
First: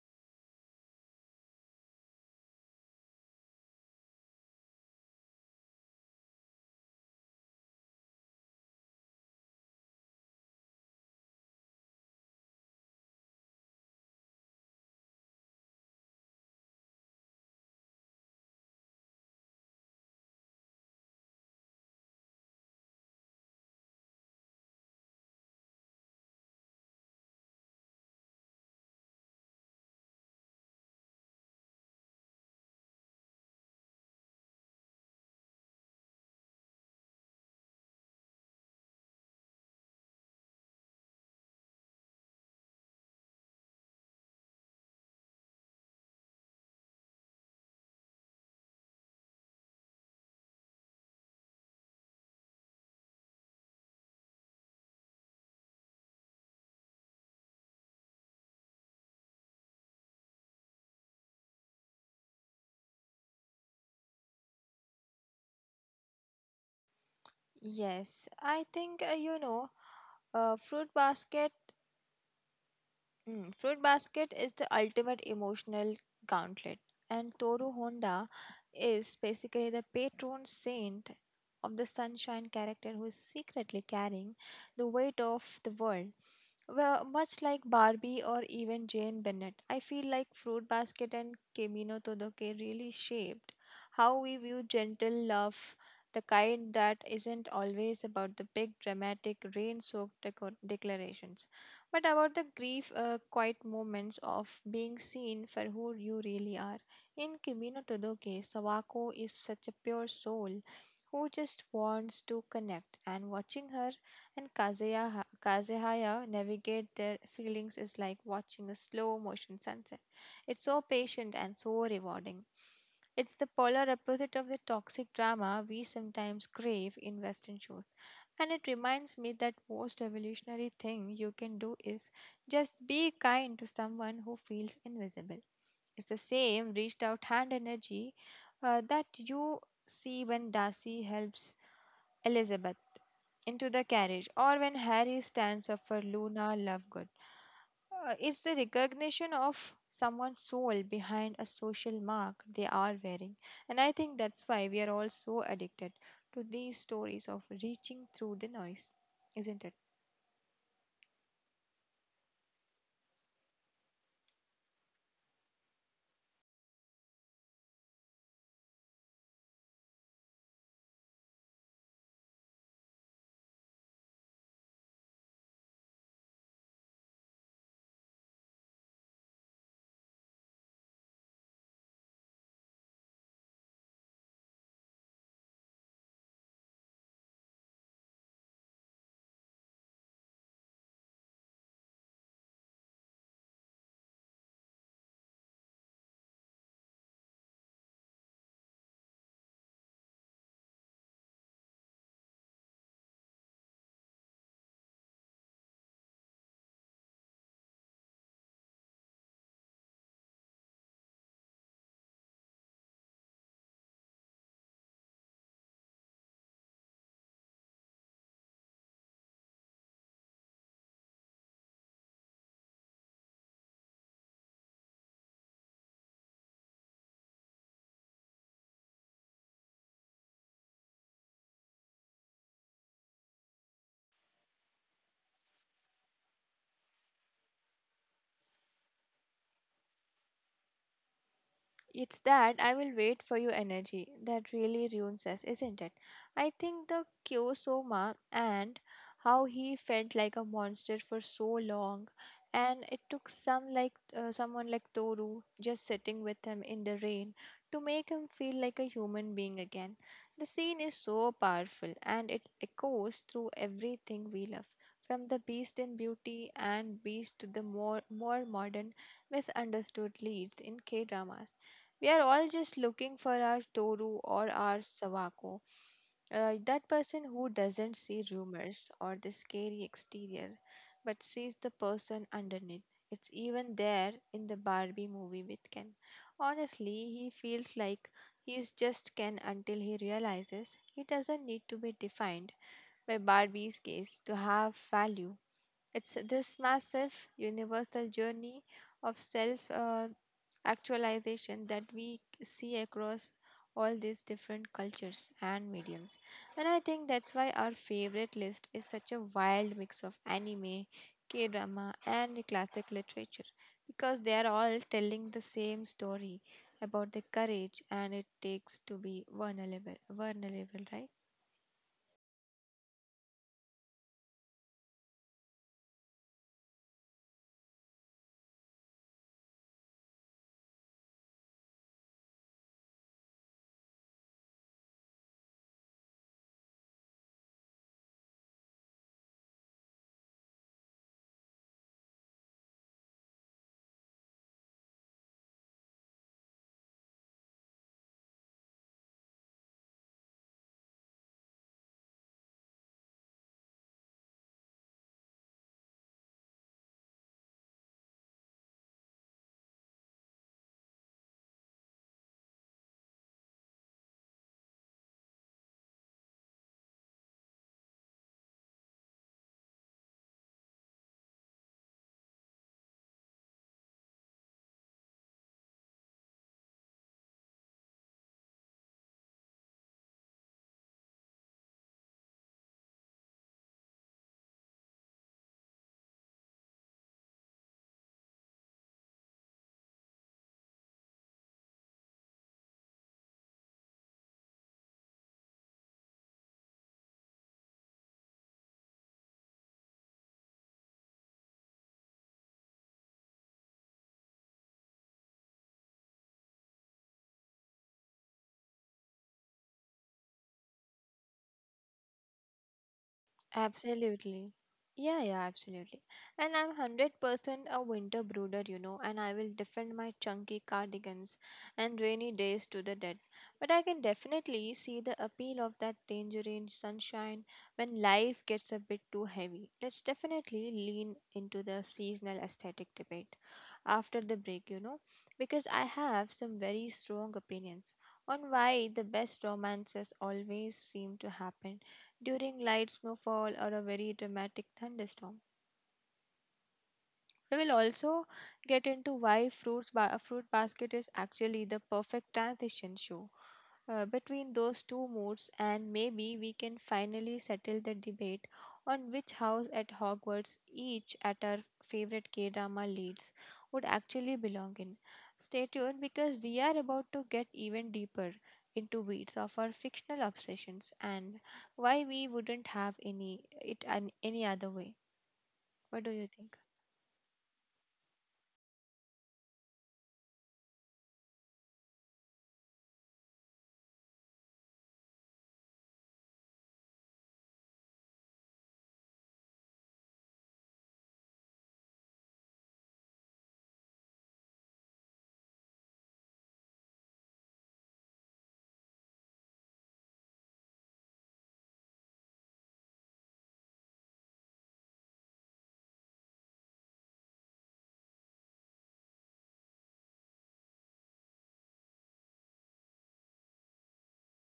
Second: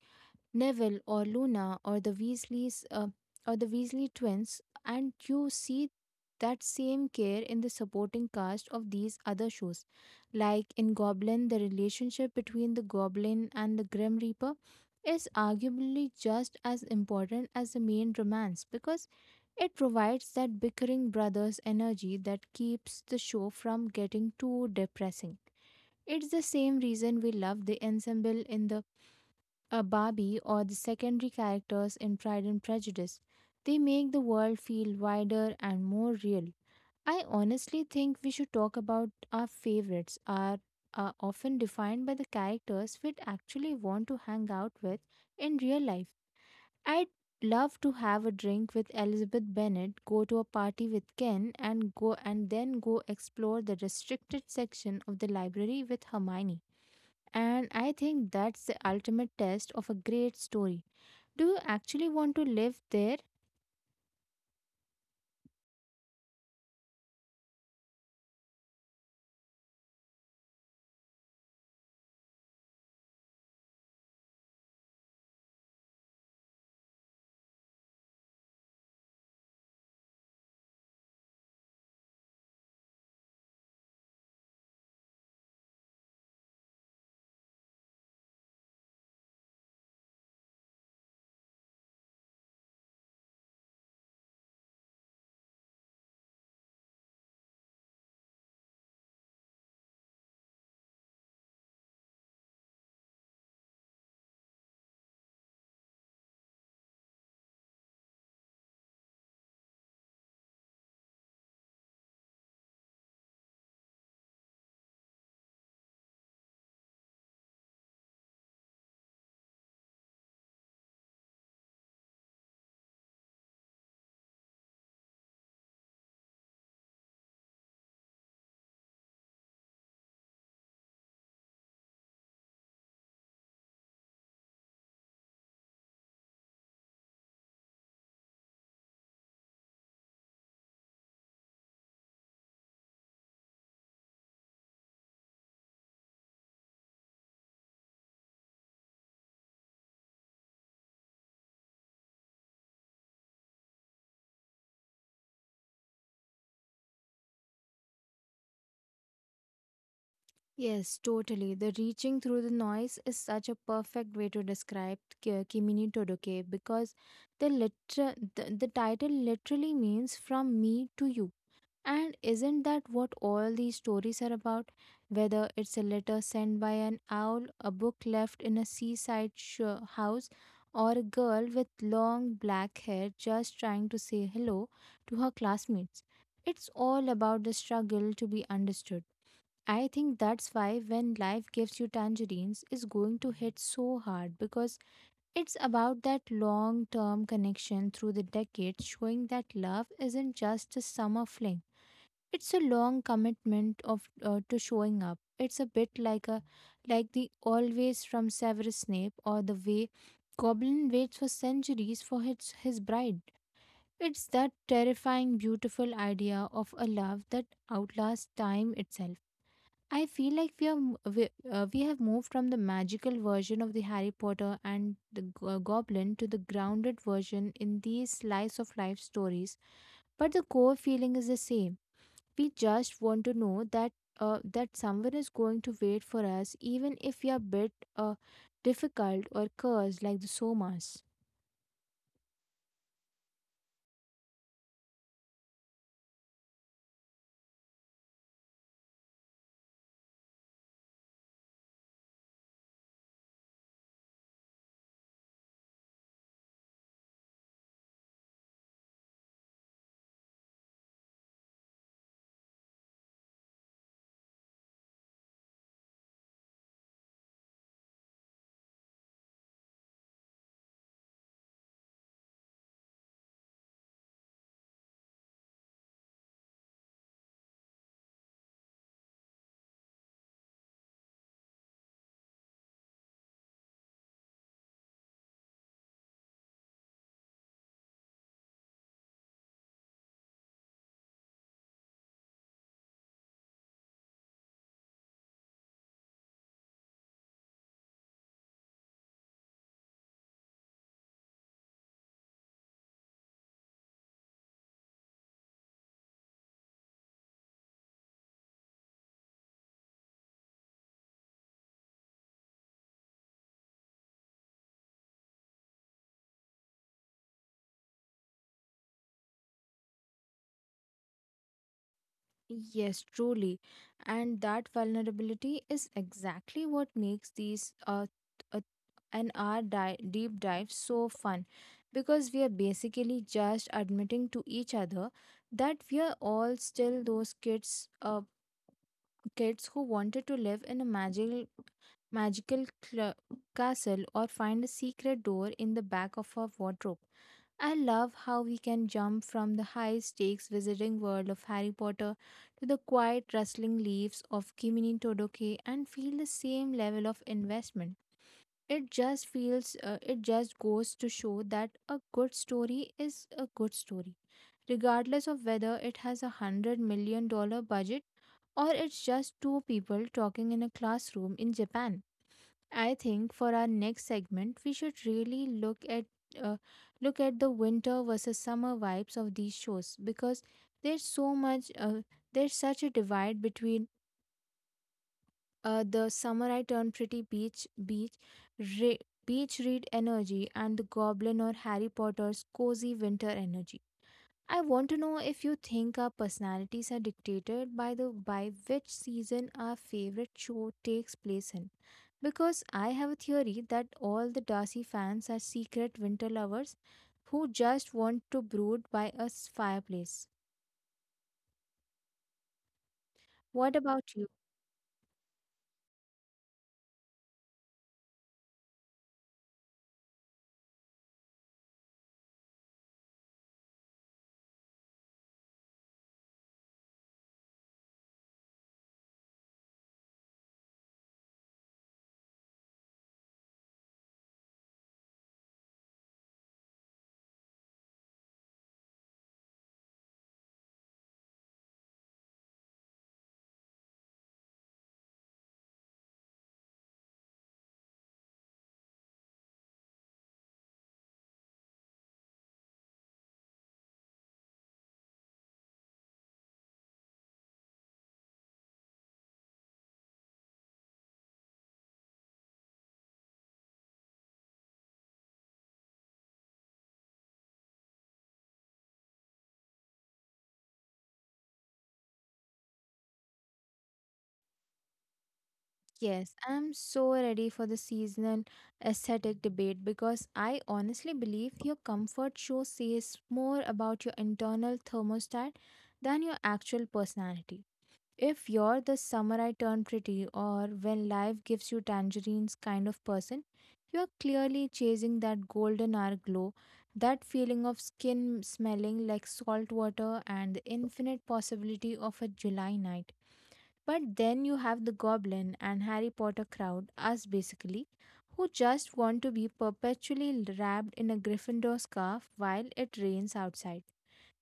Speaker 1: Neville or Luna or the Weasley twins, and you see that same care in the supporting cast of these other shows. Like in Goblin, the relationship between the Goblin and the Grim Reaper is arguably just as important as the main romance, because it provides that bickering brothers energy that keeps the show from getting too depressing. It's the same reason we love the ensemble in the a Barbie or the secondary characters in Pride and Prejudice. They make the world feel wider and more real. I honestly think we should talk about our favorites are often defined by the characters we'd actually want to hang out with in real life. I'd love to have a drink with Elizabeth Bennet, go to a party with Ken, and go and then go explore the restricted section of the library with Hermione. And I think that's the ultimate test of a great story. Do you actually want to live there?
Speaker 2: Yes, I think Fruit Basket. Mm, Fruit Basket is the ultimate emotional gauntlet, and Toru Honda is basically the patron saint of the sunshine character who is secretly carrying the weight of the world. Well, much like Barbie or even Jane Bennett, I feel like Fruit Basket and Camino Todo really shaped how we view gentle love, the kind that isn't always about the big dramatic rain soaked declarations but about the grief, quiet moments of being seen for who you really are. In Kimino Todoke, Sawako is such a pure soul who just wants to connect, and watching her and Kazuya, Kazuhaya navigate their feelings is like watching a slow motion sunset. It's so patient and so rewarding. It's the polar opposite of the toxic drama we sometimes crave in Western shows. And it reminds me that most evolutionary thing you can do is just be kind to someone who feels invisible. It's the same reached out hand energy that you see when Darcy helps Elizabeth into the carriage, or when Harry stands up for Luna Lovegood. It's the recognition of someone's soul behind a social mark they are wearing. And I think that's why we are all so addicted to these stories of reaching through the noise, isn't it?
Speaker 1: Yes, totally. The reaching through the noise is such a perfect way to describe Kimi no Todoke, because the title literally means from me to you. And isn't that what all these stories are about? Whether it's a letter sent by an owl, a book left in a seaside house, or a girl with long black hair just trying to say hello to her classmates. It's all about the struggle to be understood. I think that's why when life gives you tangerines is going to hit so hard because it's about that long term connection through the decades, showing that love isn't just a summer fling. It's a long commitment of to showing up. It's a bit like the always from Severus Snape, or the way Goblin waits for centuries for his bride. It's that terrifying, beautiful idea of a love that outlasts time itself. I feel like we are m- we have moved from the magical version of the Harry Potter and the goblin to the grounded version in these slice of life stories, but the core feeling is the same. We just want to know that that someone is going to wait for us, even if we are a bit uh, difficult or cursed like the Somas.
Speaker 2: It's that I will wait for your energy that really ruins us, isn't it? I think the Kyosoma and how he felt like a monster for so long, and it took someone like Toru just sitting with him in the rain to make him feel like a human being again. The scene is so powerful, and it echoes through everything we love. From the beast in beauty and beast to the more modern misunderstood leads in K dramas. We are all just looking for our Toru or our Sawako, that person who doesn't see rumors or the scary exterior, but sees the person underneath. It's even there in the Barbie movie with Ken. Honestly, he feels like he's just Ken until he realizes he doesn't need to be defined by Barbie's gaze to have value. It's this massive universal journey of self actualization that we see across all these different cultures and mediums. And I think that's why our favorite list is such a wild mix of anime, K drama, and classic literature, because they are all telling the same story about the courage and it takes to be vulnerable, right?
Speaker 1: Yes, truly. And that vulnerability is exactly what makes these uh, and our deep dive so fun, because we are basically just admitting to each other that we are all still those kids who wanted to live in a magical castle, or find a secret door in the back of our wardrobe. I love how we can jump from the high stakes visiting world of Harry Potter to the quiet rustling leaves of Kimi no Todoke and feel the same level of investment. It just goes to show that a good story is a good story, regardless of whether it has $100 million budget or it's just two people talking in a classroom in Japan. I think for our next segment, we should really uh, look at the winter versus summer vibes of these shows, because there's so much there's such a divide between the summer I turn pretty re- beach read energy and the Goblin or Harry Potter's cozy winter energy. I want to know if you think our personalities are dictated by the by which season our favorite show takes place in, because I have a theory that all the Darcy fans are secret winter lovers who just want to brood by a fireplace. What about you?
Speaker 2: Absolutely. Yeah, yeah, absolutely. And I'm 100% a winter brooder, you know, and I will defend my chunky cardigans and rainy days to the death. But I can definitely see the appeal of that tangerine sunshine when life gets a bit too heavy. Let's definitely lean into the seasonal aesthetic debate after the break, you know, because I have some very strong opinions on why the best romances always seem to happen during light snowfall or a very dramatic thunderstorm. We will also get into why a fruit basket is actually the perfect transition shoe, between those two moods, and maybe we can finally settle the debate on which house at Hogwarts each at our favorite K drama leads would actually belong in. Stay tuned because we are about to get even deeper into weeds of our fictional obsessions and why we wouldn't have any other way. What do you
Speaker 1: Yes,
Speaker 2: think?
Speaker 1: I'm so ready for the seasonal aesthetic debate, because I honestly believe your comfort show says more about your internal thermostat than your actual personality. If you're the summer I turn pretty or when life gives you tangerines kind of person, you're clearly chasing that golden hour glow, that feeling of skin smelling like salt water and the infinite possibility of a July night. But then you have the Goblin and Harry Potter crowd, us basically, who just want to be perpetually wrapped in a Gryffindor scarf while it rains outside.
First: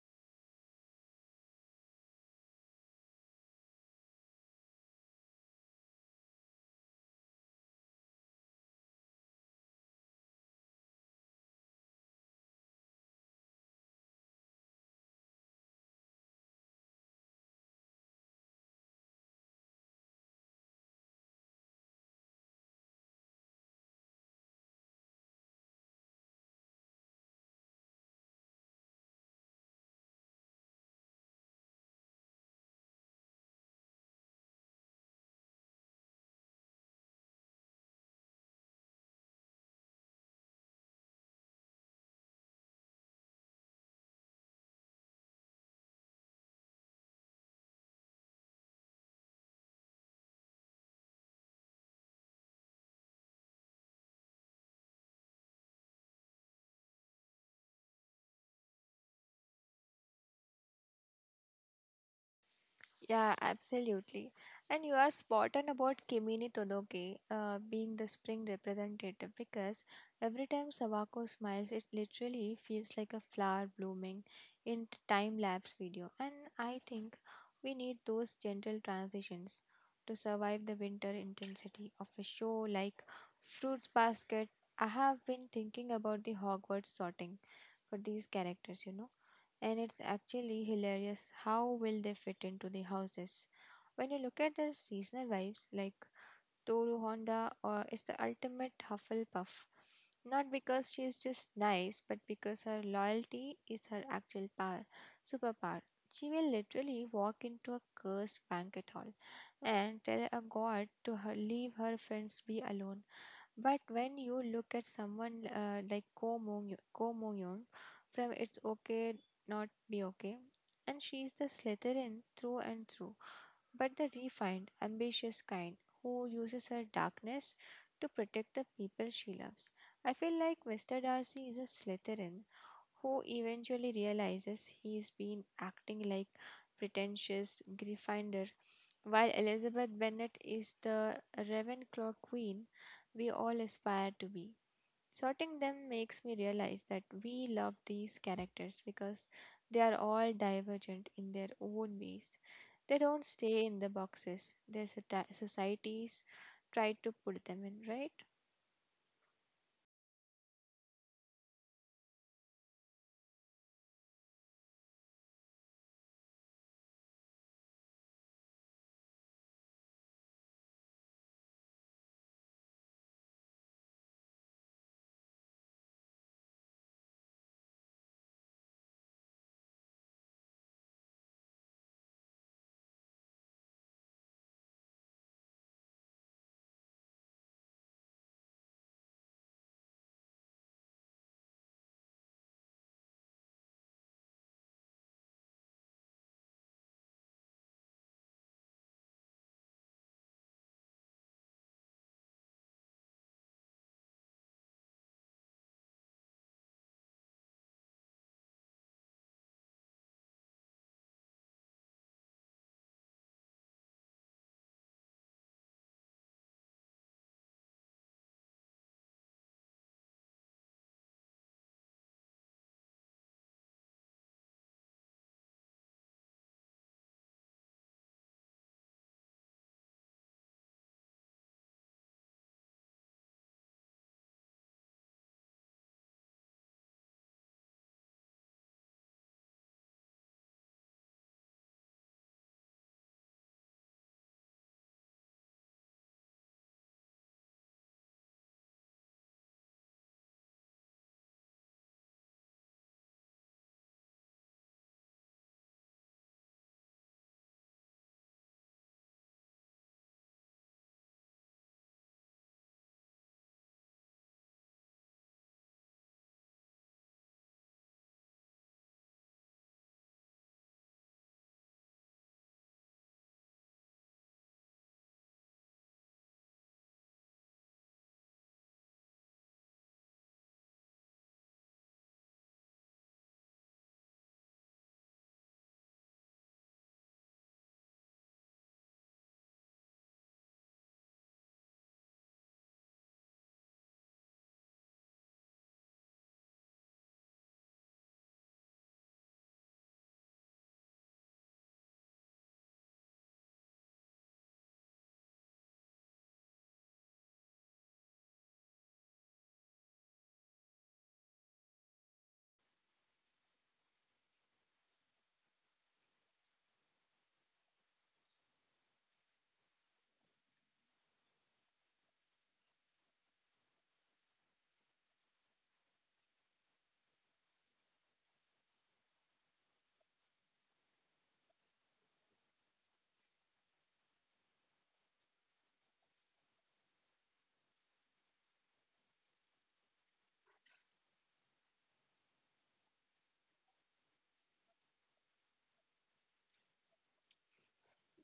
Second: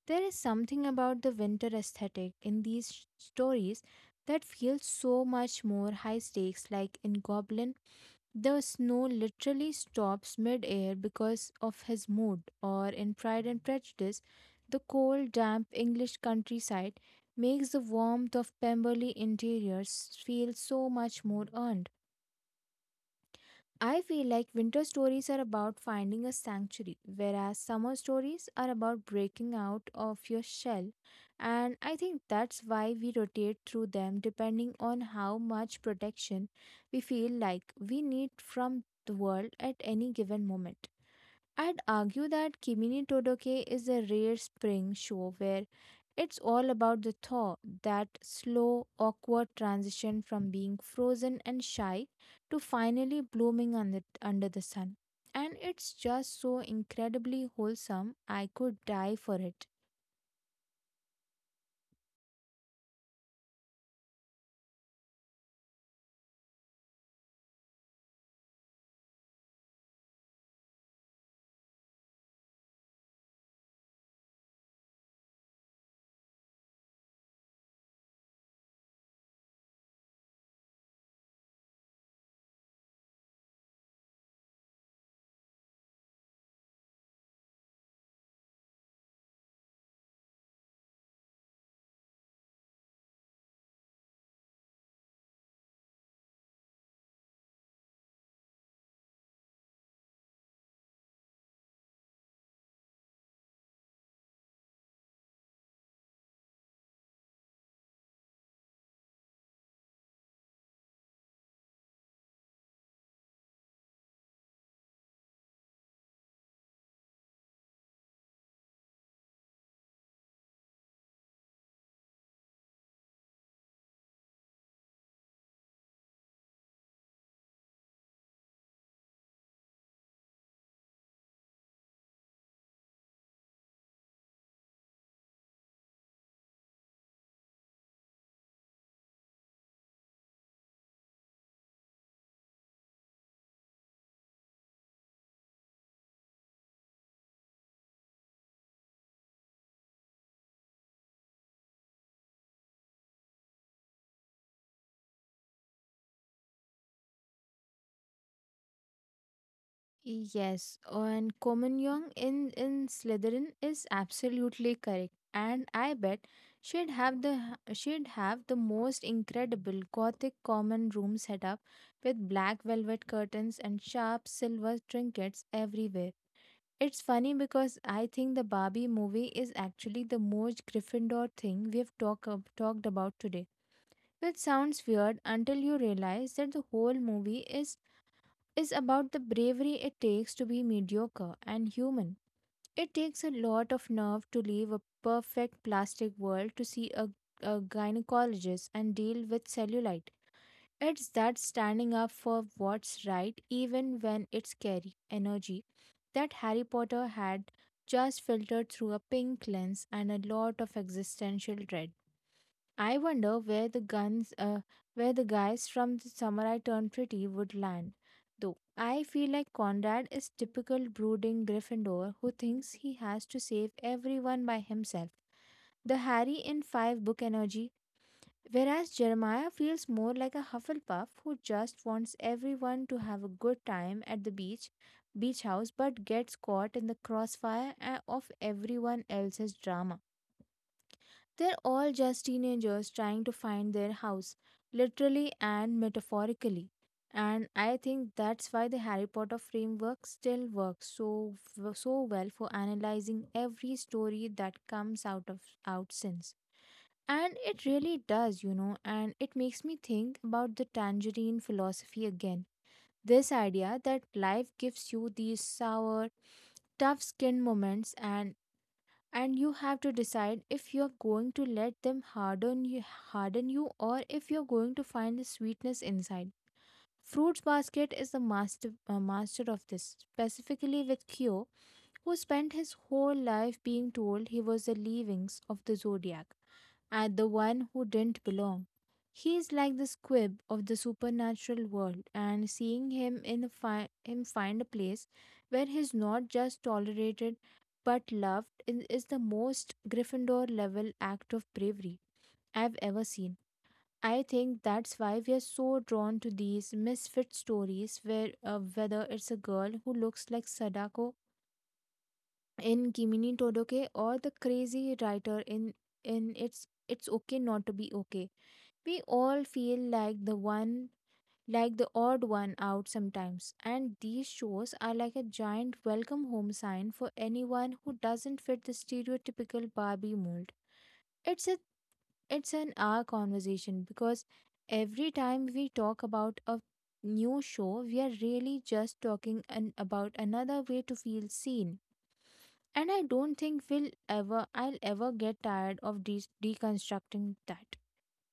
Speaker 1: There is something about the winter aesthetic in these stories that feels so much more high stakes, like in Goblin. The snow literally stops mid air because of his mood, or in Pride and Prejudice, the cold, damp English countryside makes the warmth of Pemberley interiors feel so much more earned. I feel like winter stories are about finding a sanctuary, whereas summer stories are about breaking out of your shell. And I think that's why we rotate through them depending on how much protection we feel like we need from the world at any given moment. I'd argue that Kimi Todoke is a rare spring show where it's all about the thaw, that slow, awkward transition from being frozen and shy to finally blooming under the sun. And it's just so incredibly wholesome, I could die for it.
Speaker 2: Yeah, absolutely. And you are spot on about Kimini Todoke being the spring representative because every time Sawako smiles, it literally feels like a flower blooming in time lapse video. And I think we need those gentle transitions to survive the winter intensity of a show like Fruits Basket. I have been thinking about the Hogwarts sorting for these characters, you know, and it's actually hilarious how will they fit into the houses. When you look at their seasonal vibes, like Toru Honda or is the ultimate Hufflepuff, not because she is just nice, but because her loyalty is her actual superpower. She will literally walk into a cursed banquet hall and tell a god to her, leave her friends be alone. But when you look at someone like Ko Moon from It's Okay Not Be Okay, and she's the Slytherin through and through, but the refined, ambitious kind who uses her darkness to protect the people she loves. I feel like Mr. Darcy is a Slytherin who eventually realizes he's been acting like pretentious Gryffindor, while Elizabeth Bennet is the Ravenclaw queen we all aspire to be. Sorting them makes me realize that we love these characters because they are all divergent in their own ways. They don't stay in the boxes their societies try to put them in, right?
Speaker 1: Yes, and Komanyong in Slytherin is absolutely correct, and I bet she'd have the most incredible gothic common room setup with black velvet curtains and sharp silver trinkets everywhere. It's funny because I think the Barbie movie is actually the most Gryffindor thing we've talked about today, which sounds weird until you realize that the whole movie is about the bravery it takes to be mediocre and human. It takes a lot of nerve to leave a perfect plastic world to see a gynecologist and deal with cellulite. It's that standing up for what's right, even when it's scary energy, that Harry Potter had, just filtered through a pink lens and a lot of existential dread. I wonder where the guys from the Samurai Turned Pretty would land. Though I feel like Conrad is typical brooding Gryffindor who thinks he has to save everyone by himself. The Harry in five book energy, whereas Jeremiah feels more like a Hufflepuff who just wants everyone to have a good time at the beach house, but gets caught in the crossfire of everyone else's drama. They're all just teenagers trying to find their house, literally and metaphorically. And I think that's why the Harry Potter framework still works so well for analyzing every story that comes out since. And it really does, you know, and it makes me think about the tangerine philosophy again. This idea that life gives you these sour, tough skin moments, and you have to decide if you're going to let harden you, or if you're going to find the sweetness inside. Fruits basket is the master of this, specifically with Kyo, who spent his whole life being told he was the leavings of the zodiac and the one who didn't belong. He is like the squib of the supernatural world, and seeing him find a place where he's not just tolerated but loved is the most Gryffindor level act of bravery I've ever seen. I think that's why we are so drawn to these misfit stories, where whether it's a girl who looks like Sadako in Kimi Todoke or the crazy writer in it's okay not to be okay. We all feel like the odd one out sometimes, and these shows are like a giant welcome home sign for anyone who doesn't fit the stereotypical Barbie mold. It's a it's an hour conversation because every time we talk about a new show, we are really just talking about another way to feel seen, and I don't think we'll ever I'll ever get tired of deconstructing that.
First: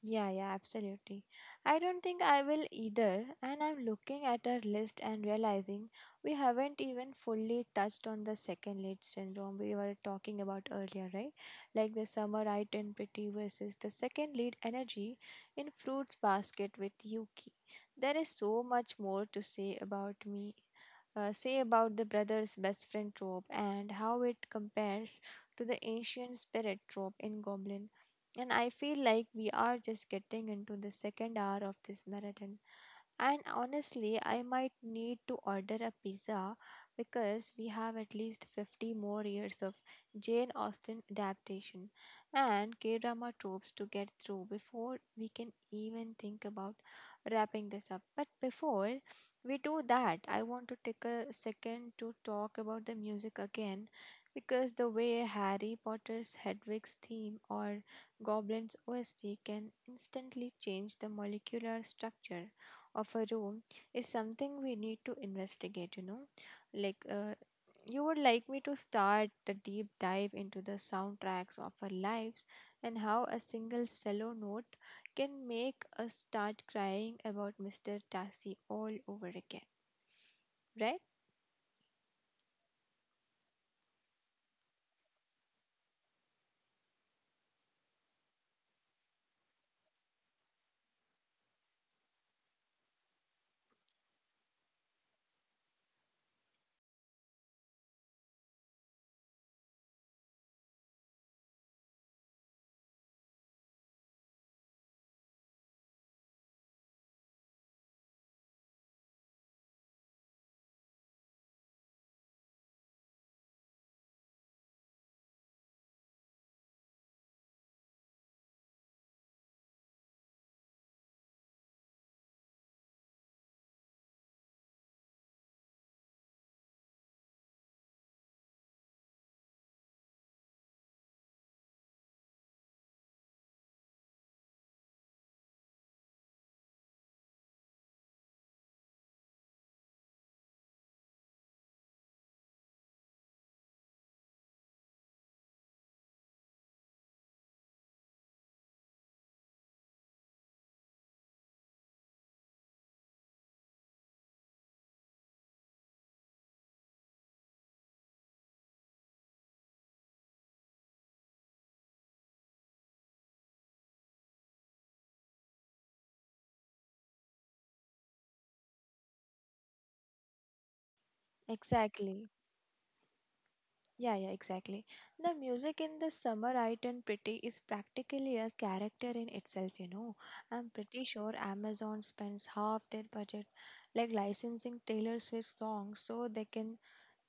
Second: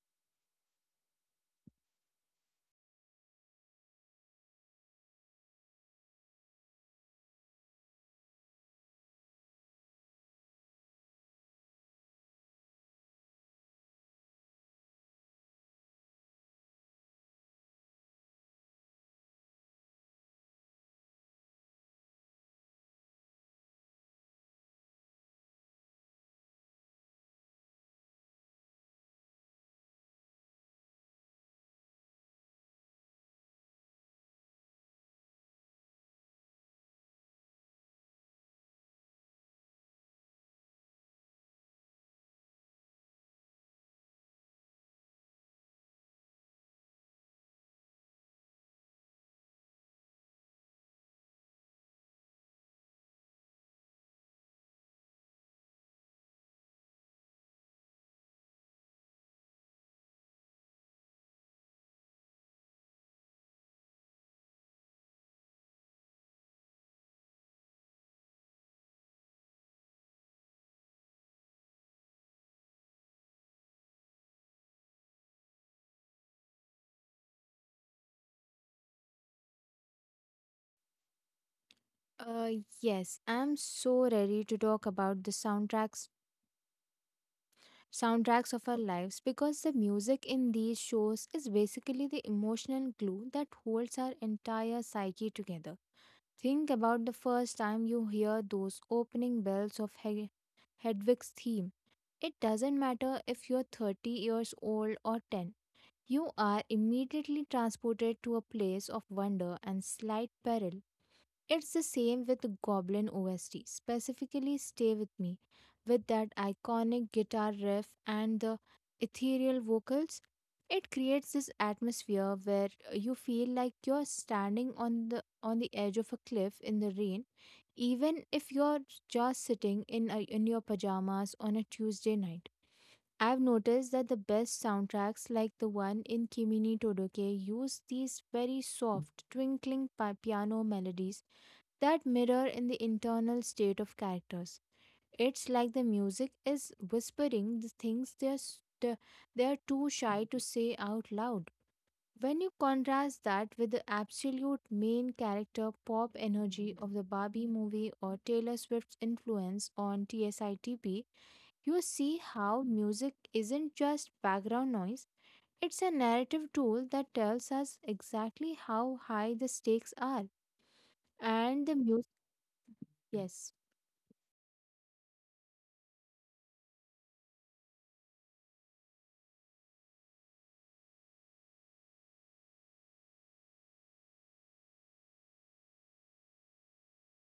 Speaker 2: Yeah, yeah, absolutely. I don't think I will either, and I'm looking at our list and realizing we haven't even fully touched on the second lead syndrome we were talking about earlier, right? Like the summer identity versus the second lead energy in fruits basket with Yuki. There is so much more to say about me. Say about the brother's best friend trope and how it compares to the ancient spirit trope in Goblin. And I feel like we are just getting into the second hour of this marathon. And honestly, I might need to order a pizza because we have at least 50 more years of Jane Austen adaptation and K drama tropes to get through before we can even think about wrapping this up. But before we do that, I want to take a second to talk about the music again, because the way Harry Potter's Hedwig's theme or Goblin's OST can instantly change the molecular structure of a room is something we need to investigate, you know. Like, you would like me to start the deep dive into the soundtracks of our lives and how a single cello note can make us start crying about Mr. Tassi all over again, right?
Speaker 1: uh yes, I'm so ready to talk about the soundtracks of our lives, because the music in these shows is basically the emotional glue that holds our entire psyche together. Think about the first time you hear those opening bells of Hedwig's theme. It doesn't matter if you're 30 years old or 10. You are immediately transported to a place of wonder and slight peril. It's the same with the Goblin OST, specifically Stay With Me, with that iconic guitar riff and the ethereal vocals. It creates this atmosphere where you feel like you're standing on the edge of a cliff in the rain, even if you're just sitting in in your pajamas on a Tuesday night. I've noticed that the best soundtracks, like the one in Kimi ni Todoke, use these very soft, twinkling piano melodies that mirror in the internal state of characters. It's like the music is whispering the things they're too shy to say out loud. When you contrast that with the absolute main character pop energy of the Barbie movie or Taylor Swift's influence on TSITP, you see how music isn't just background noise, it's a narrative tool that tells us exactly how high the stakes are. And the music,
Speaker 2: Exactly.
Speaker 1: yes,
Speaker 2: Yeah, yeah, exactly. The music in the summer It and Pretty is practically a character in itself, you know. I'm pretty sure Amazon spends half their budget like licensing Taylor Swift songs so they can,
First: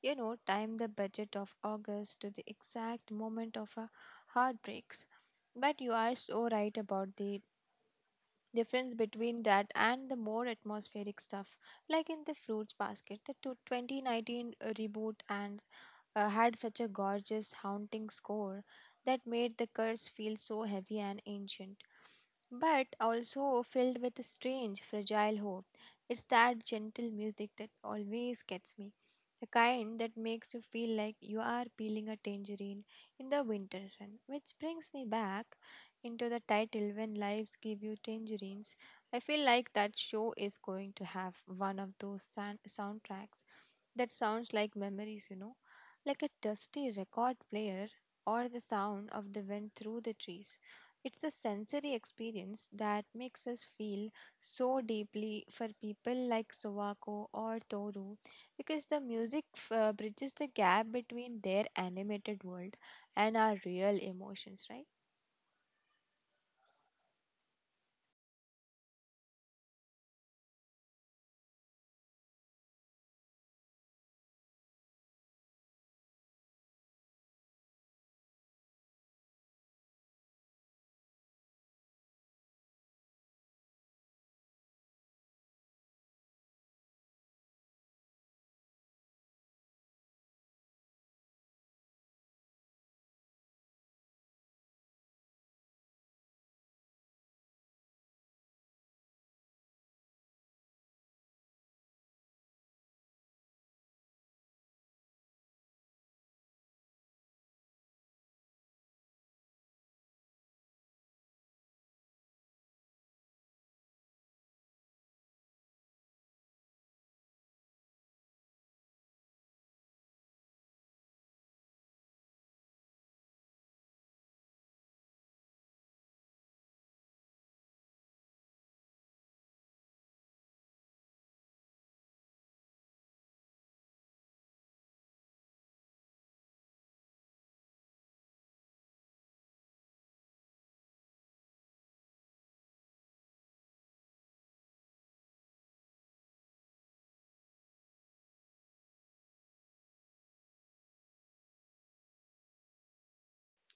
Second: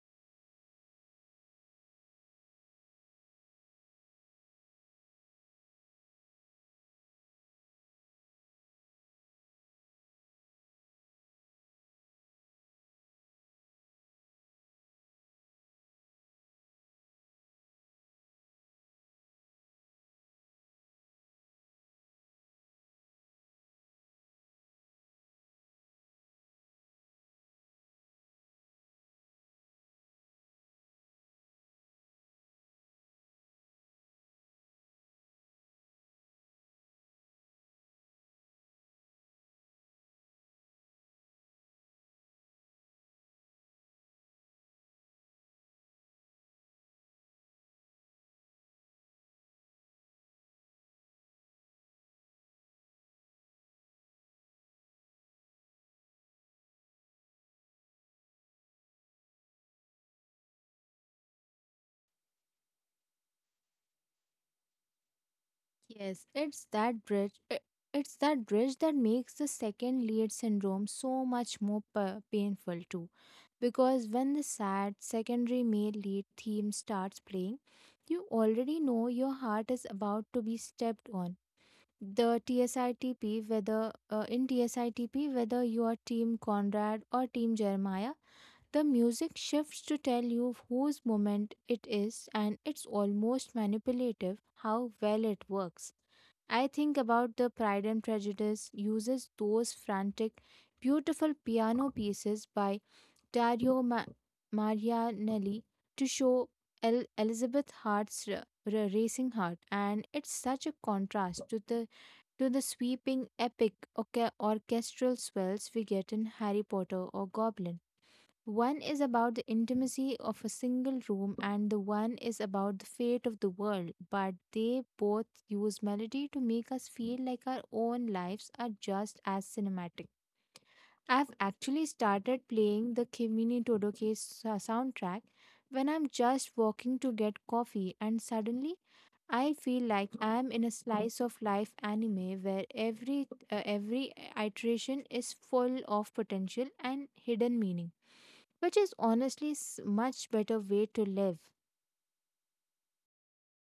Speaker 2: you know, time the budget of August to the exact moment of a heartbreaks. But you are so right about the difference between that and the more atmospheric stuff, like in the Fruits Basket, the 2019 reboot, and had such a gorgeous, haunting score that made the curse feel so heavy and ancient, but also filled with a strange, fragile hope. It's that gentle music that always gets me. The kind that makes you feel like you are peeling a tangerine in the winter sun, which brings me back into the title when lives give you tangerines. I feel like that show is going to have one of those soundtracks that sounds like memories, you know, like a dusty record player or the sound of the wind through the trees. It's a sensory experience that makes us feel so deeply for people like Sowako or Toru because the music bridges the gap between their animated world and our real emotions, right?
Speaker 1: yes, It's that bridge that makes the second lead syndrome so much more painful, too. Because when the sad secondary male lead theme starts playing, you already know your heart is about to be stepped on. The TSITP, whether in TSITP, whether you are Team Conrad or Team Jeremiah, the music shifts to tell you whose moment it is, and it's almost manipulative how well it works. I think about the Pride and Prejudice uses those frantic, beautiful piano pieces by Dario Marianelli to show Elizabeth Hart's racing heart, and it's such a contrast to the sweeping epic orchestral swells we get in Harry Potter or Goblin. One is about the intimacy of a single room, and the one is about the fate of the world, but they both use melody to make us feel like our own lives are just as cinematic. I've actually started playing the Kimini Todoke soundtrack when I'm just walking to get coffee, and suddenly I feel like I am in a slice of life anime where every iteration is full of potential and hidden meaning, which is honestly much better way to live.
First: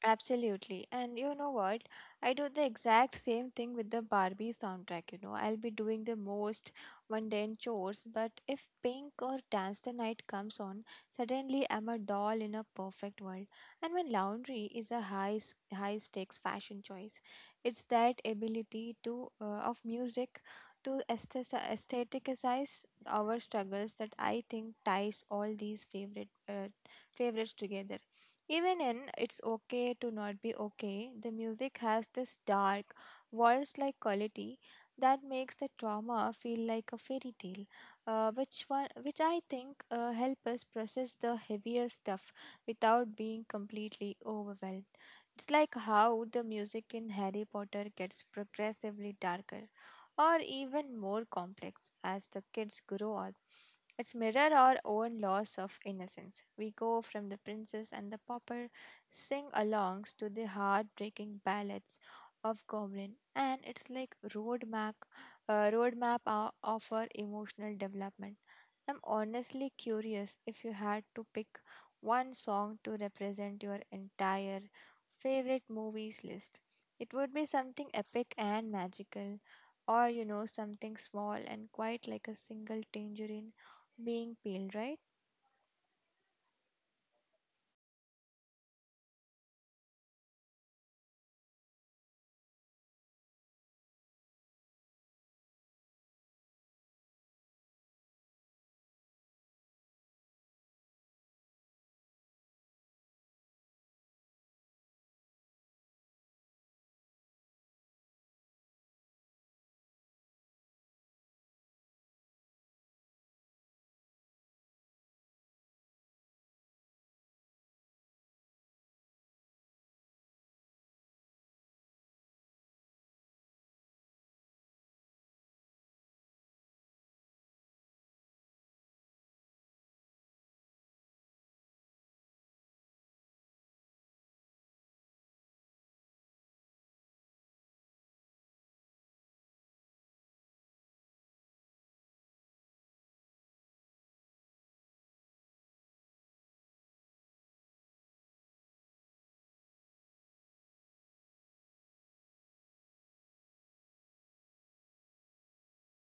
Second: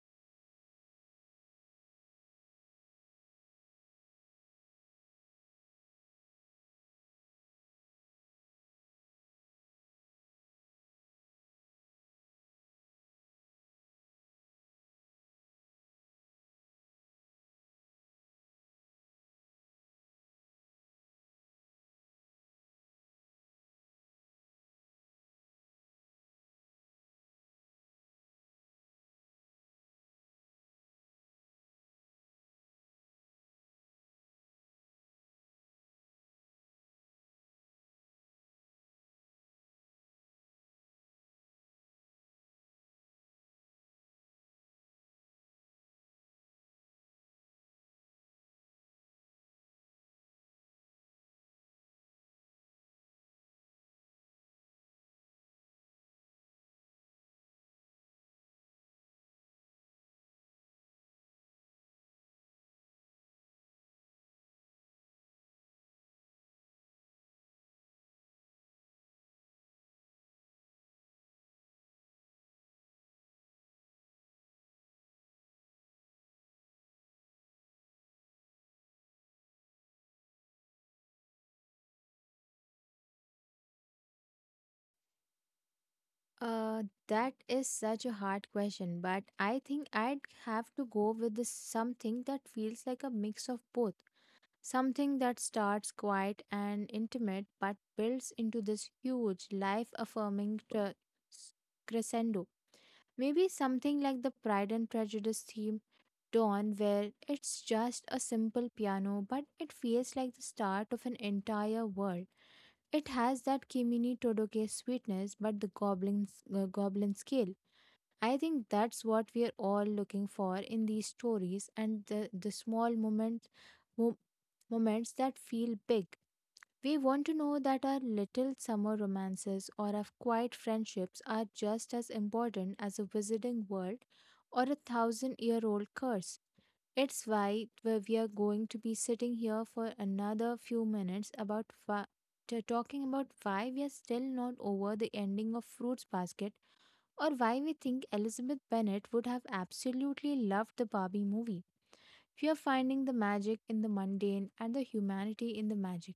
Speaker 2: Absolutely. And you know what? I do the exact same thing with the Barbie soundtrack, you know. I'll be doing the most mundane chores, but if Pink or Dance the Night comes on, suddenly I'm a doll in a perfect world. And when laundry is a high stakes fashion choice, it's that ability to, of music to aestheticize our struggles that I think ties all these favorites together. Even in It's Okay to Not Be Okay, the music has this dark, waltz like quality that makes the trauma feel like a fairy tale, which I think help us process the heavier stuff without being completely overwhelmed. It's like how the music in Harry Potter gets progressively darker or even more complex as the kids grow up. It's mirror our own loss of innocence. We go from the princess and the pauper sing alongs to the heartbreaking ballads of Goblin, and it's like roadmap of our emotional development. I'm honestly curious if you had to pick one song to represent your entire favorite movies list. It would be something epic and magical, or you know, something small and quite like a single tangerine being peeled, right?
Speaker 1: That is such a hard question, but I think I'd have to go with this something that feels like a mix of both. Something that starts quiet and intimate but builds into this huge life affirming crescendo. Maybe something like the Pride and Prejudice theme Dawn, where it's just a simple piano, but it feels like the start of an entire world. It has that Kimini Todoke sweetness, but the goblin scale. I think that's what we're all looking for in these stories, and the small mo- moments that feel big. We want to know that our little summer romances or our quiet friendships are just as important as a visiting world or a thousand year old curse. It's why we are going to be sitting here for another few minutes about wha- to talking about why we are still not over the ending of Fruits Basket, or why we think Elizabeth Bennet would have absolutely loved the Barbie movie. We are finding the magic in the mundane and the humanity in the magic.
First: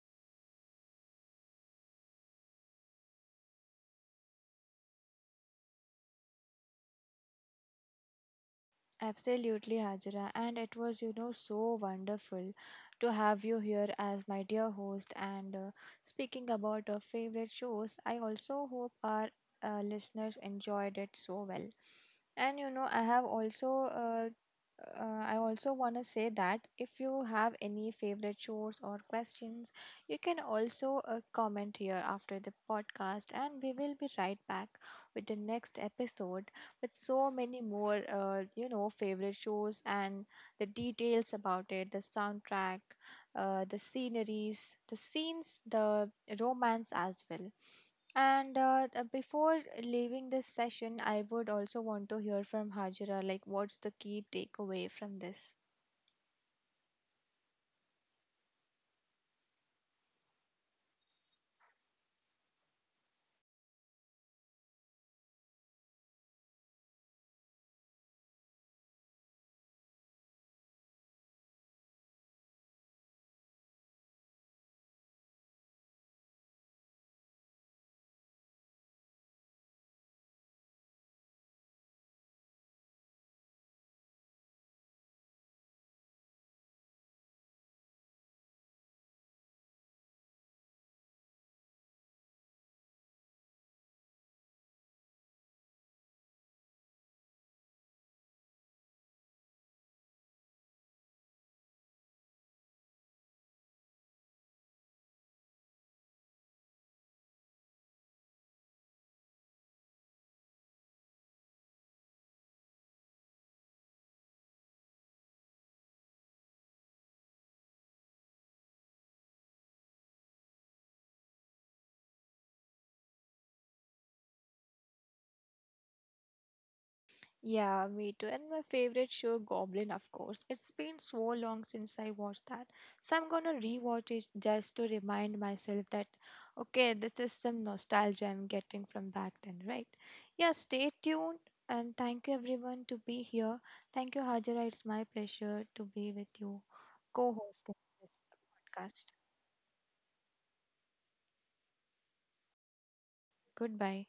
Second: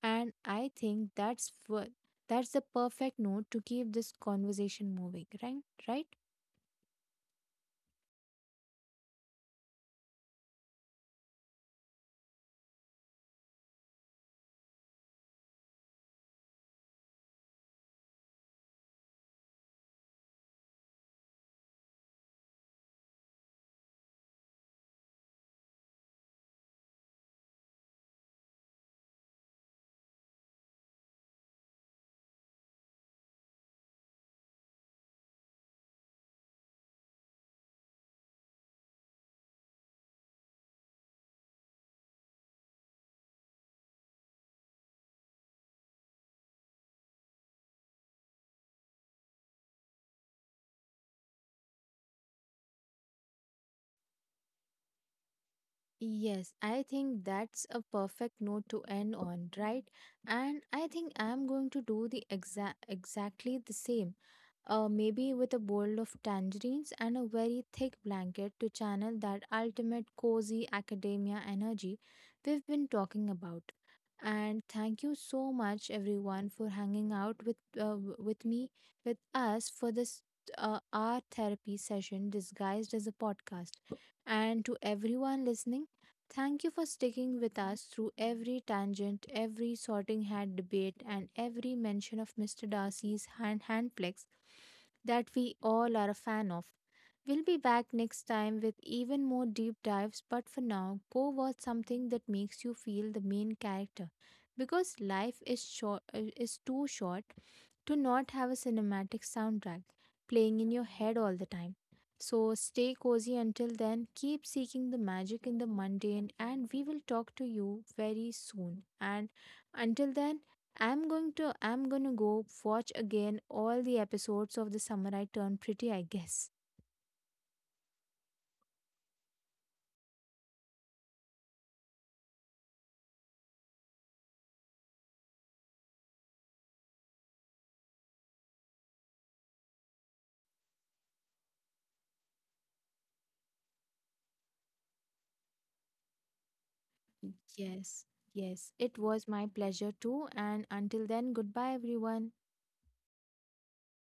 Speaker 1: And I think that's the perfect note to keep this conversation moving, right? Right?
Speaker 2: Absolutely, Hajra. And it was, you know, so wonderful to have you here as my dear host. And speaking about our favorite shows, I also hope our listeners enjoyed it so well. And you know, I have also, I also want to say that if you have any favorite shows or questions, you can also comment here after the podcast, and we will be right back with the next episode with so many more, you know, favorite shows and the details about it, the soundtrack, the sceneries, the scenes, the romance as well. And before leaving this session, I would also want to hear from Hajira, like what's the key takeaway from this?
Speaker 1: Yes, I think that's a perfect note to end on, right? And I think I'm going to do the exactly the same, maybe with a bowl of tangerines and a very thick blanket to channel that ultimate cozy academia energy we've been talking about. And thank you so much, everyone, for hanging out with with me, with us for this our therapy session disguised as a podcast. And to everyone listening, thank you for sticking with us through every tangent, every sorting hat debate, and every mention of Mr. Darcy's hand that we all are a fan of. We'll be back next time with even more deep dives, but for now, go watch something that makes you feel the main character, because life is too short to not have a cinematic soundtrack playing in your head all the time. So stay cozy until then, keep seeking the magic in the mundane, and we will talk to you very soon. And until then, I'm going to go watch again all the episodes of The Samurai Turn Pretty, I guess.
Speaker 2: Yeah, me too. And my favorite show, Goblin, of course. It's been so long since I watched that. So I'm gonna rewatch it just to remind myself that, okay, this is some nostalgia I'm getting from back then, right? Yeah, stay tuned, and thank you everyone to be here. Thank you, Hajira. It's my pleasure to be with you, co-hosting
Speaker 1: Yes,
Speaker 2: this
Speaker 1: yes, it
Speaker 2: podcast.
Speaker 1: was my pleasure too. And until then, goodbye, everyone.
Speaker 2: Goodbye.